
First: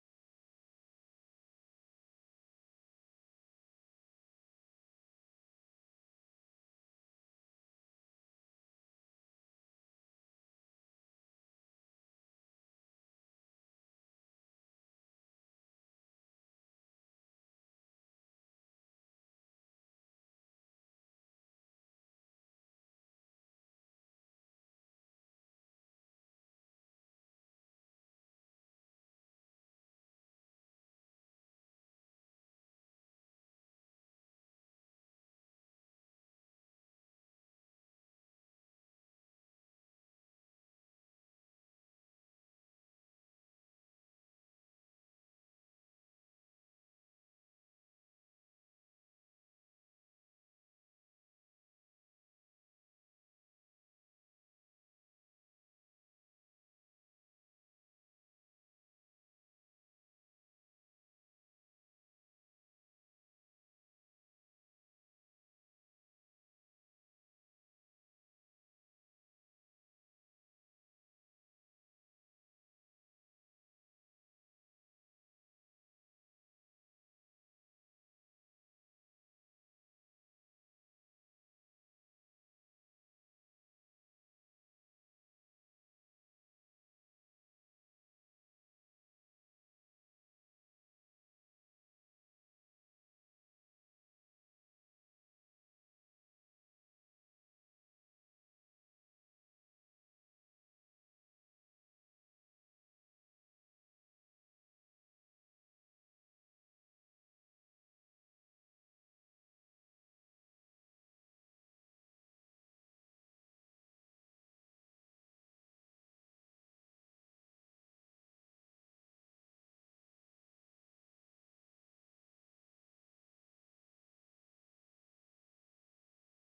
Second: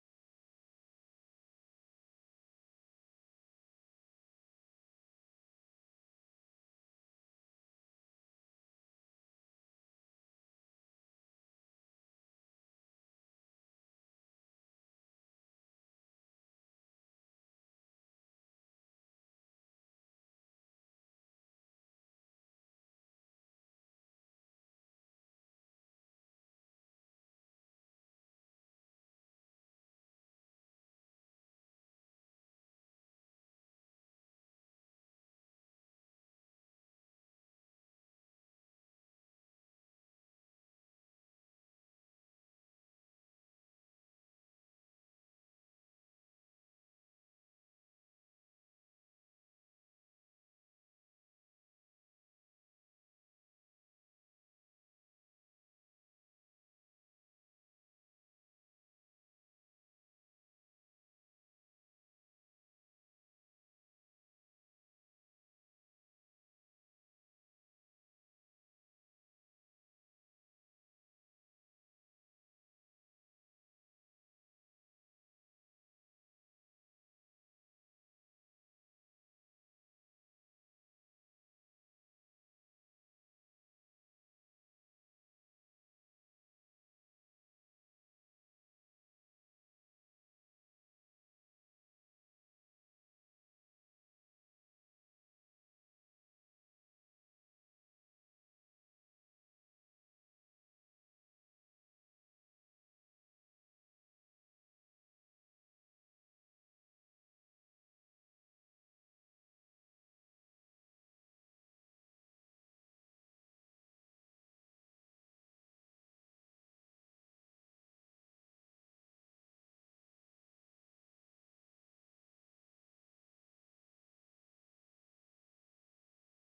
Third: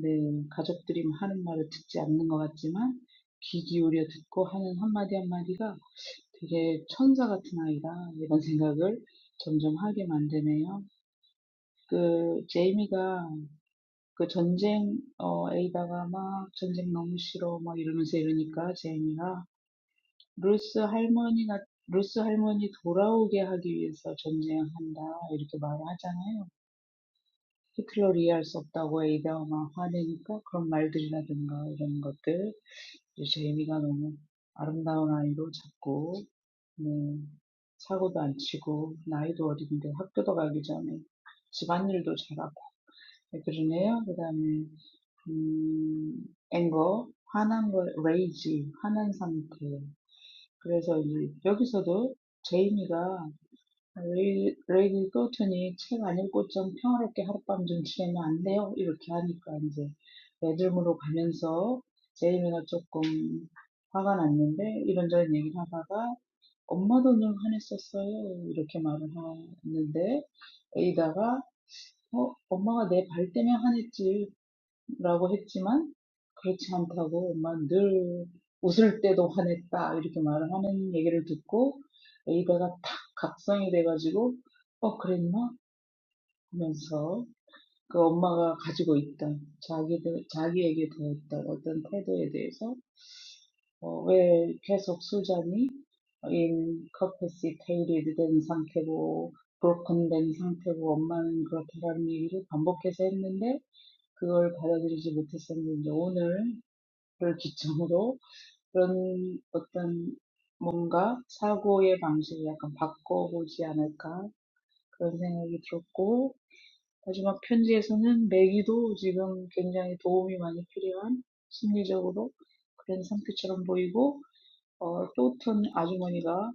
Speaker 3: 네, 가족들이 하는 말을 듣지 않는 것 같지만, 귀 기울여 듣고 하는 한마디 한마디가 되게 천사 같은 아이다. 이런 생각을 점점 하게 만드네요. 그 제이미가 그 전쟁, 어, 에이다가 막 전쟁 너무 싫어, 막 이러면서 이러니까 제이미가 루스 할머니가, 루스 할머니 돌아오게 하기 위해서 전쟁한다, 이렇게 말을 하잖아요. 히틀러를 이해할 수 없다고 에이다가 막 화내니까 그런 말들이라든가 이런 것들. 이제 제이미가 너무 아름다운 아이로 자꾸, 음, 사고도 안 치고, 나이도 어린데 학교도 가기 전에 집안일도 잘하고, 네, 그러네요. 그다음에 음, 앵거, 화난 걸, rage, 화난 상태. 그래서 이제 여기서도 제이미가 레이- 레이디 클로튼이 책 안 읽고 좀 평화롭게 하룻밤 좀 지내면 안 돼요? 이렇게 하니까 이제 매듭으로 가면서 제이미가 조금 화가 났는데 이런저런 얘기를 하다가 엄마도 좀 화냈었어요. 이렇게 말을 하는데 에이다가 어, 엄마가 내 발 때문에 화냈지. 라고 했지만 그렇지 않다고 엄마 늘 웃을 때도 화냈다 이렇게 말을 하는 얘기를 듣고 에이다가 탁 각성이 돼가지고 어 그랬나 하면서 그 엄마가 가지고 있던 자기들 자기에게 대했던 어떤 태도에 대해서 어, 왜 계속 수잔이 인 커패시테이티드 된 상태고 broken 된 상태고 엄마는 그렇다라는 얘기를 반복해서 했는데 그걸 받아들이지 못했었는데 오늘 그걸 기점으로 그런 어떤 뭔가 사고의 방식을 약간 바꿔보지 않을까 그런 생각이 들었고 마지막 편지에서는 매기도 지금 굉장히 도움이 많이 필요한 심리적으로 그런 상태처럼 보이고 어, 또튼 아주머니가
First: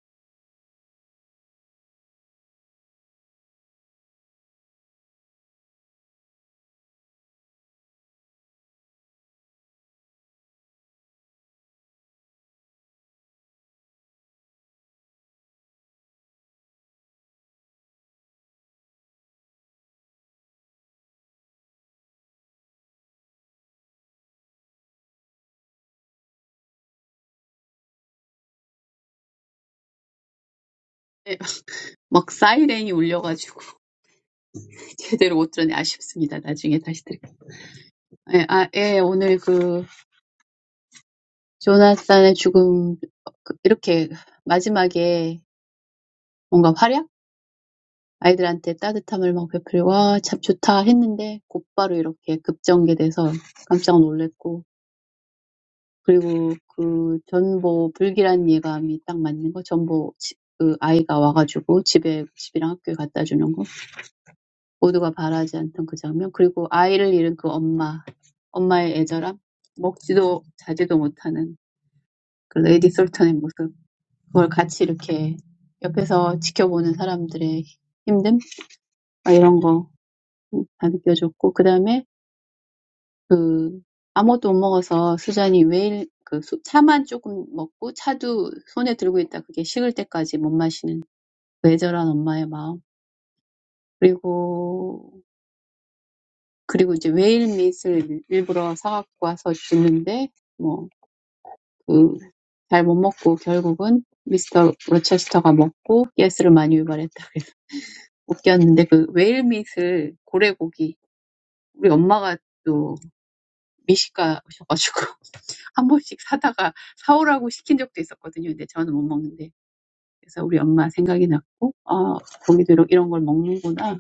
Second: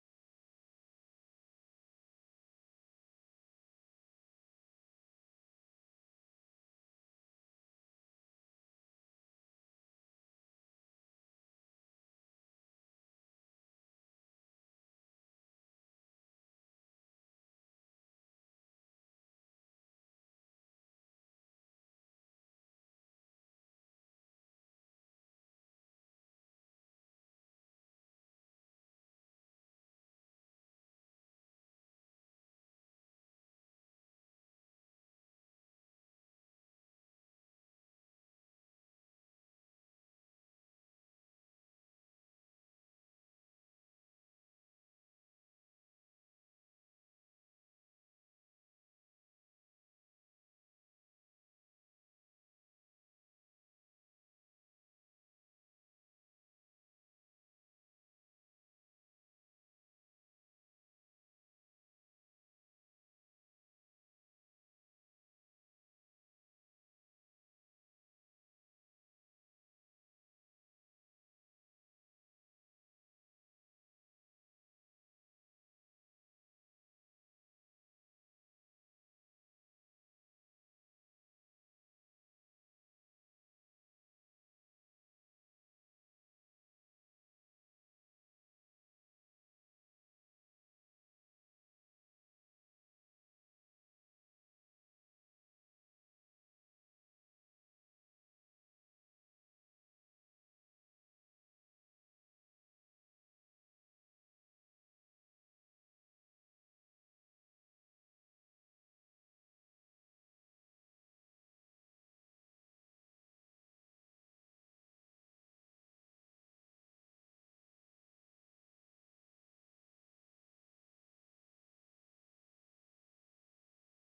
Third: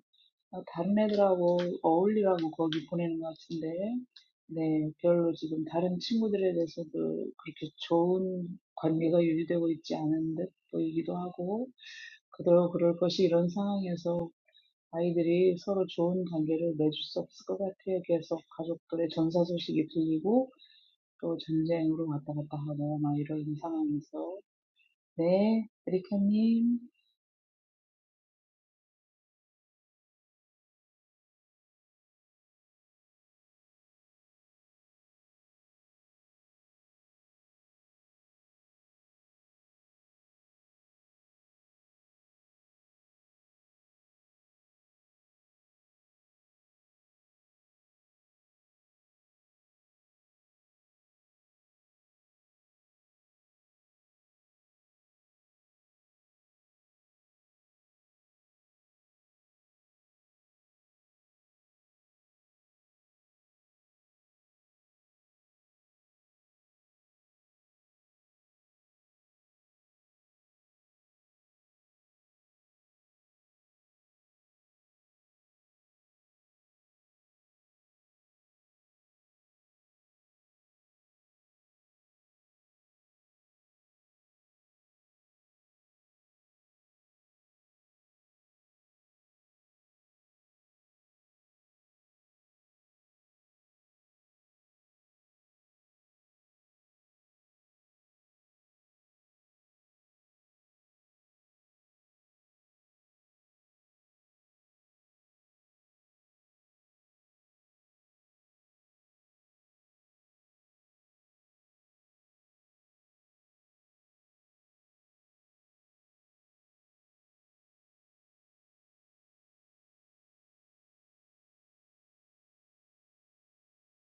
Speaker 3: 어, 다른 애들하고 어울리라고 거기 보내는 것 같은데, 네, 별로 지금 다른 친구들에 대해서도 그렇게 좋은 관계가 유지되고 있지 않은 듯 보이기도 하고, 그대로 그럴 것이 이런 상황에서 아이들이 서로 좋은 관계를 맺을 수 없을 것 같아요. 계속 가족들의 전사 소식이 들리고, 또 전쟁으로 왔다 갔다 하고, 막 이런 상황에서. 네, 에리카님.
Speaker 2: 예. [laughs] 막 사이렌이 울려가지고 [laughs] 제대로 못 들었네. 아쉽습니다. 나중에 다시 들을게요. 예, 아, 예, 오늘 그 조나단의 죽음 그- 이렇게 마지막에 뭔가 활약? 아이들한테 따뜻함을 막 베풀고 와, 참 좋다 했는데 곧바로 이렇게 급전개돼서 깜짝 놀랬고 그리고 그 전보 불길한 예감이 딱 맞는 거 전보 지- 그 아이가 와가지고 집에 집이랑 학교에 갖다 주는 거 모두가 바라지 않던 그 장면, 그리고 아이를 잃은 그 엄마, 엄마의 애절함, 먹지도 자지도 못하는 그 레이디 솔턴의 모습, 그걸 같이 이렇게 옆에서 지켜보는 사람들의 힘듦, 막 이런 거다 느껴졌고, 그 다음에 그 아무것도 못 먹어서 수잔이 왜일 그 차만 조금 먹고 차도 손에 들고 있다 그게 식을 때까지 못 마시는 그 애절한 엄마의 마음, 그리고 그리고 이제 웨일릿을 일부러 사갖고 와서 주는데, 뭐, 그, 잘 못 먹고 결국은 미스터 로체스터가 먹고 가스를 많이 유발했다. 웃겼는데 그 웨일밋을 고래고기, 우리 엄마가 또 미식가셔가지고 [laughs] 한 번씩 사다가 사오라고 시킨 적도 있었거든요. 근데 저는 못 먹는데. 그래서 우리 엄마 생각이 났고, 아, 고기도 이런 이런 걸 먹는구나.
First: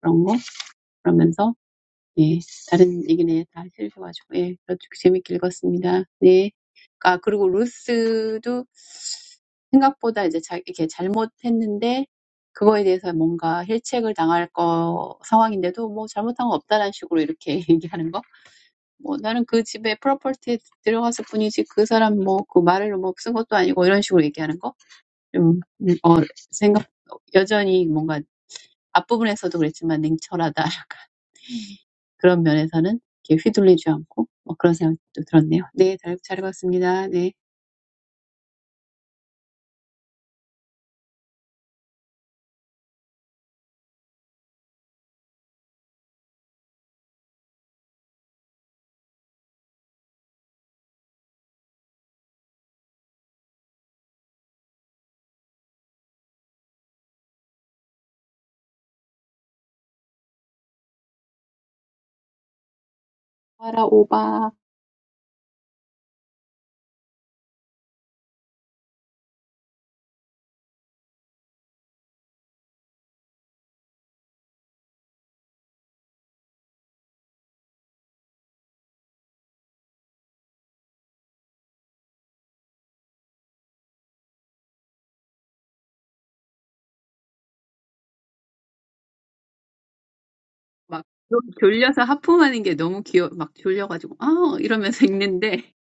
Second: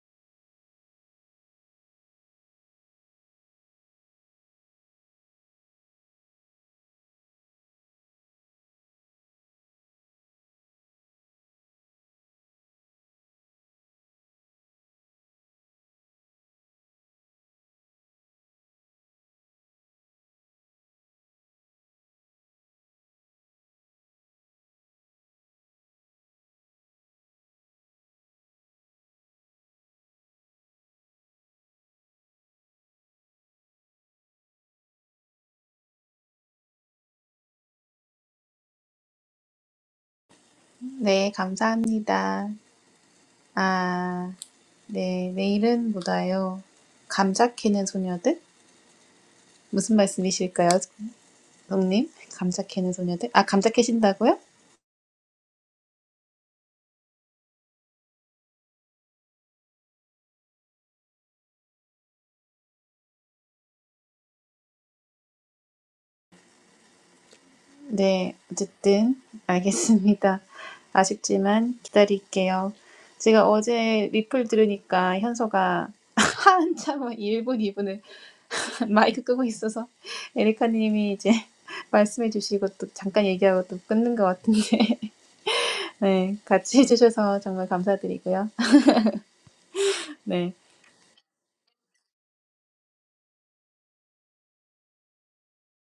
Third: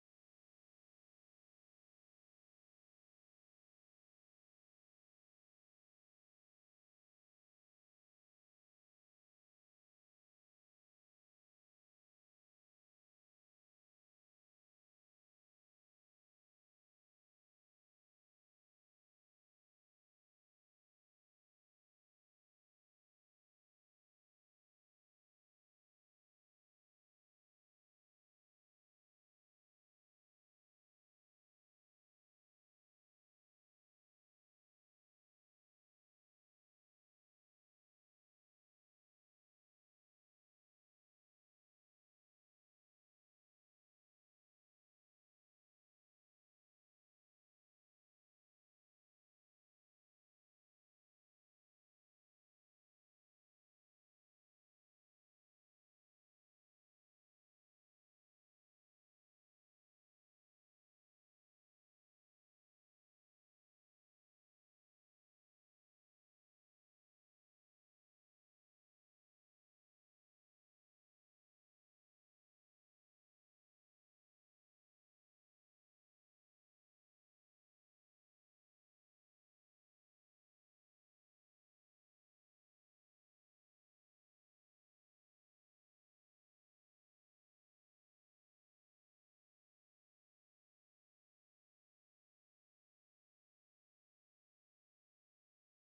Speaker 2: 그런 거. 그러면서 예. 다른 얘기는 다 해주셔가지고, 예. 저도 재밌게 읽었습니다. 네. 아, 그리고 루스도 생각보다 이제 자, 이렇게 잘못했는데, 그거에 대해서 뭔가 힐책을 당할 거 상황인데도 뭐 잘못한 거 없다라는 식으로 이렇게 [laughs] 얘기하는 거. 뭐 나는 그 집에 프로퍼티에 들어갔을 뿐이지 그 사람 뭐 그 말을 뭐쓴 것도 아니고 이런 식으로 얘기하는 거. 좀, 음, 어, 생각, 여전히 뭔가 앞부분에서도 그랬지만 냉철하다. 그런 면에서는 이렇게 휘둘리지 않고 뭐 그런 생각도 들었네요. 네, 다이어트 잘해봤습니다. 네.
Speaker 1: 네, 감사합니다. 아, 네, 내일은 못 와요. 감자 캐는 소녀들? 무슨 말씀이실까요, 동님? 감자 캐는 소녀들? 아, 감자 캐신다고요?
Speaker 2: 하라 오바.
Speaker 1: 네, 어쨌든 알겠습니다. [laughs] 아시간 기다릴게요. 제가 어제 리플 들으니까 현서가 [laughs] 한참 1분, 2분을 [laughs] 마이크 끄고 있어서 에리카님이 이제 [laughs] 말씀해 주시고 또 잠깐 얘기하고 또 끊는 것 같은데 [laughs] 네, 같이 해주셔서 정말 감사드리고요. 네,
Speaker 2: 막 졸려서 하품하는 게 너무 귀여, 막 졸려가지고 아 이러면서 읽는데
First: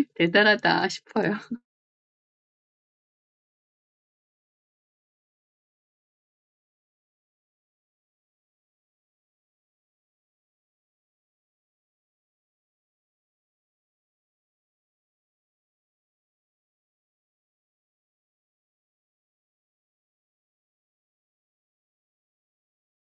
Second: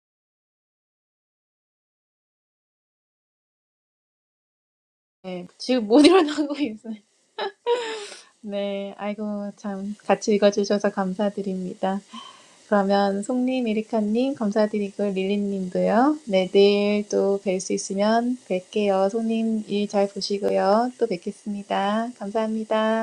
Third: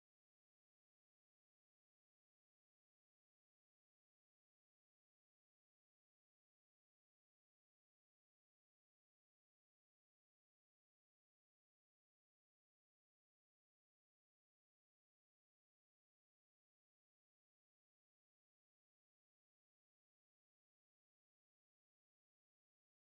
Speaker 2: [laughs] 대단하다 싶어요.
Speaker 1: 네, 지금 못 [laughs] 일어나고 있어요. 네, 아이고 참 같이 읽어주셔서 감사드립니다. 그러면 송님, 에리카님 감사드리고 릴리님도요. 네, 내일 또 뵐 수 있으면 뵐게요. 송님 일 잘 보시고요. 또 뵙겠습니다. 감사합니다.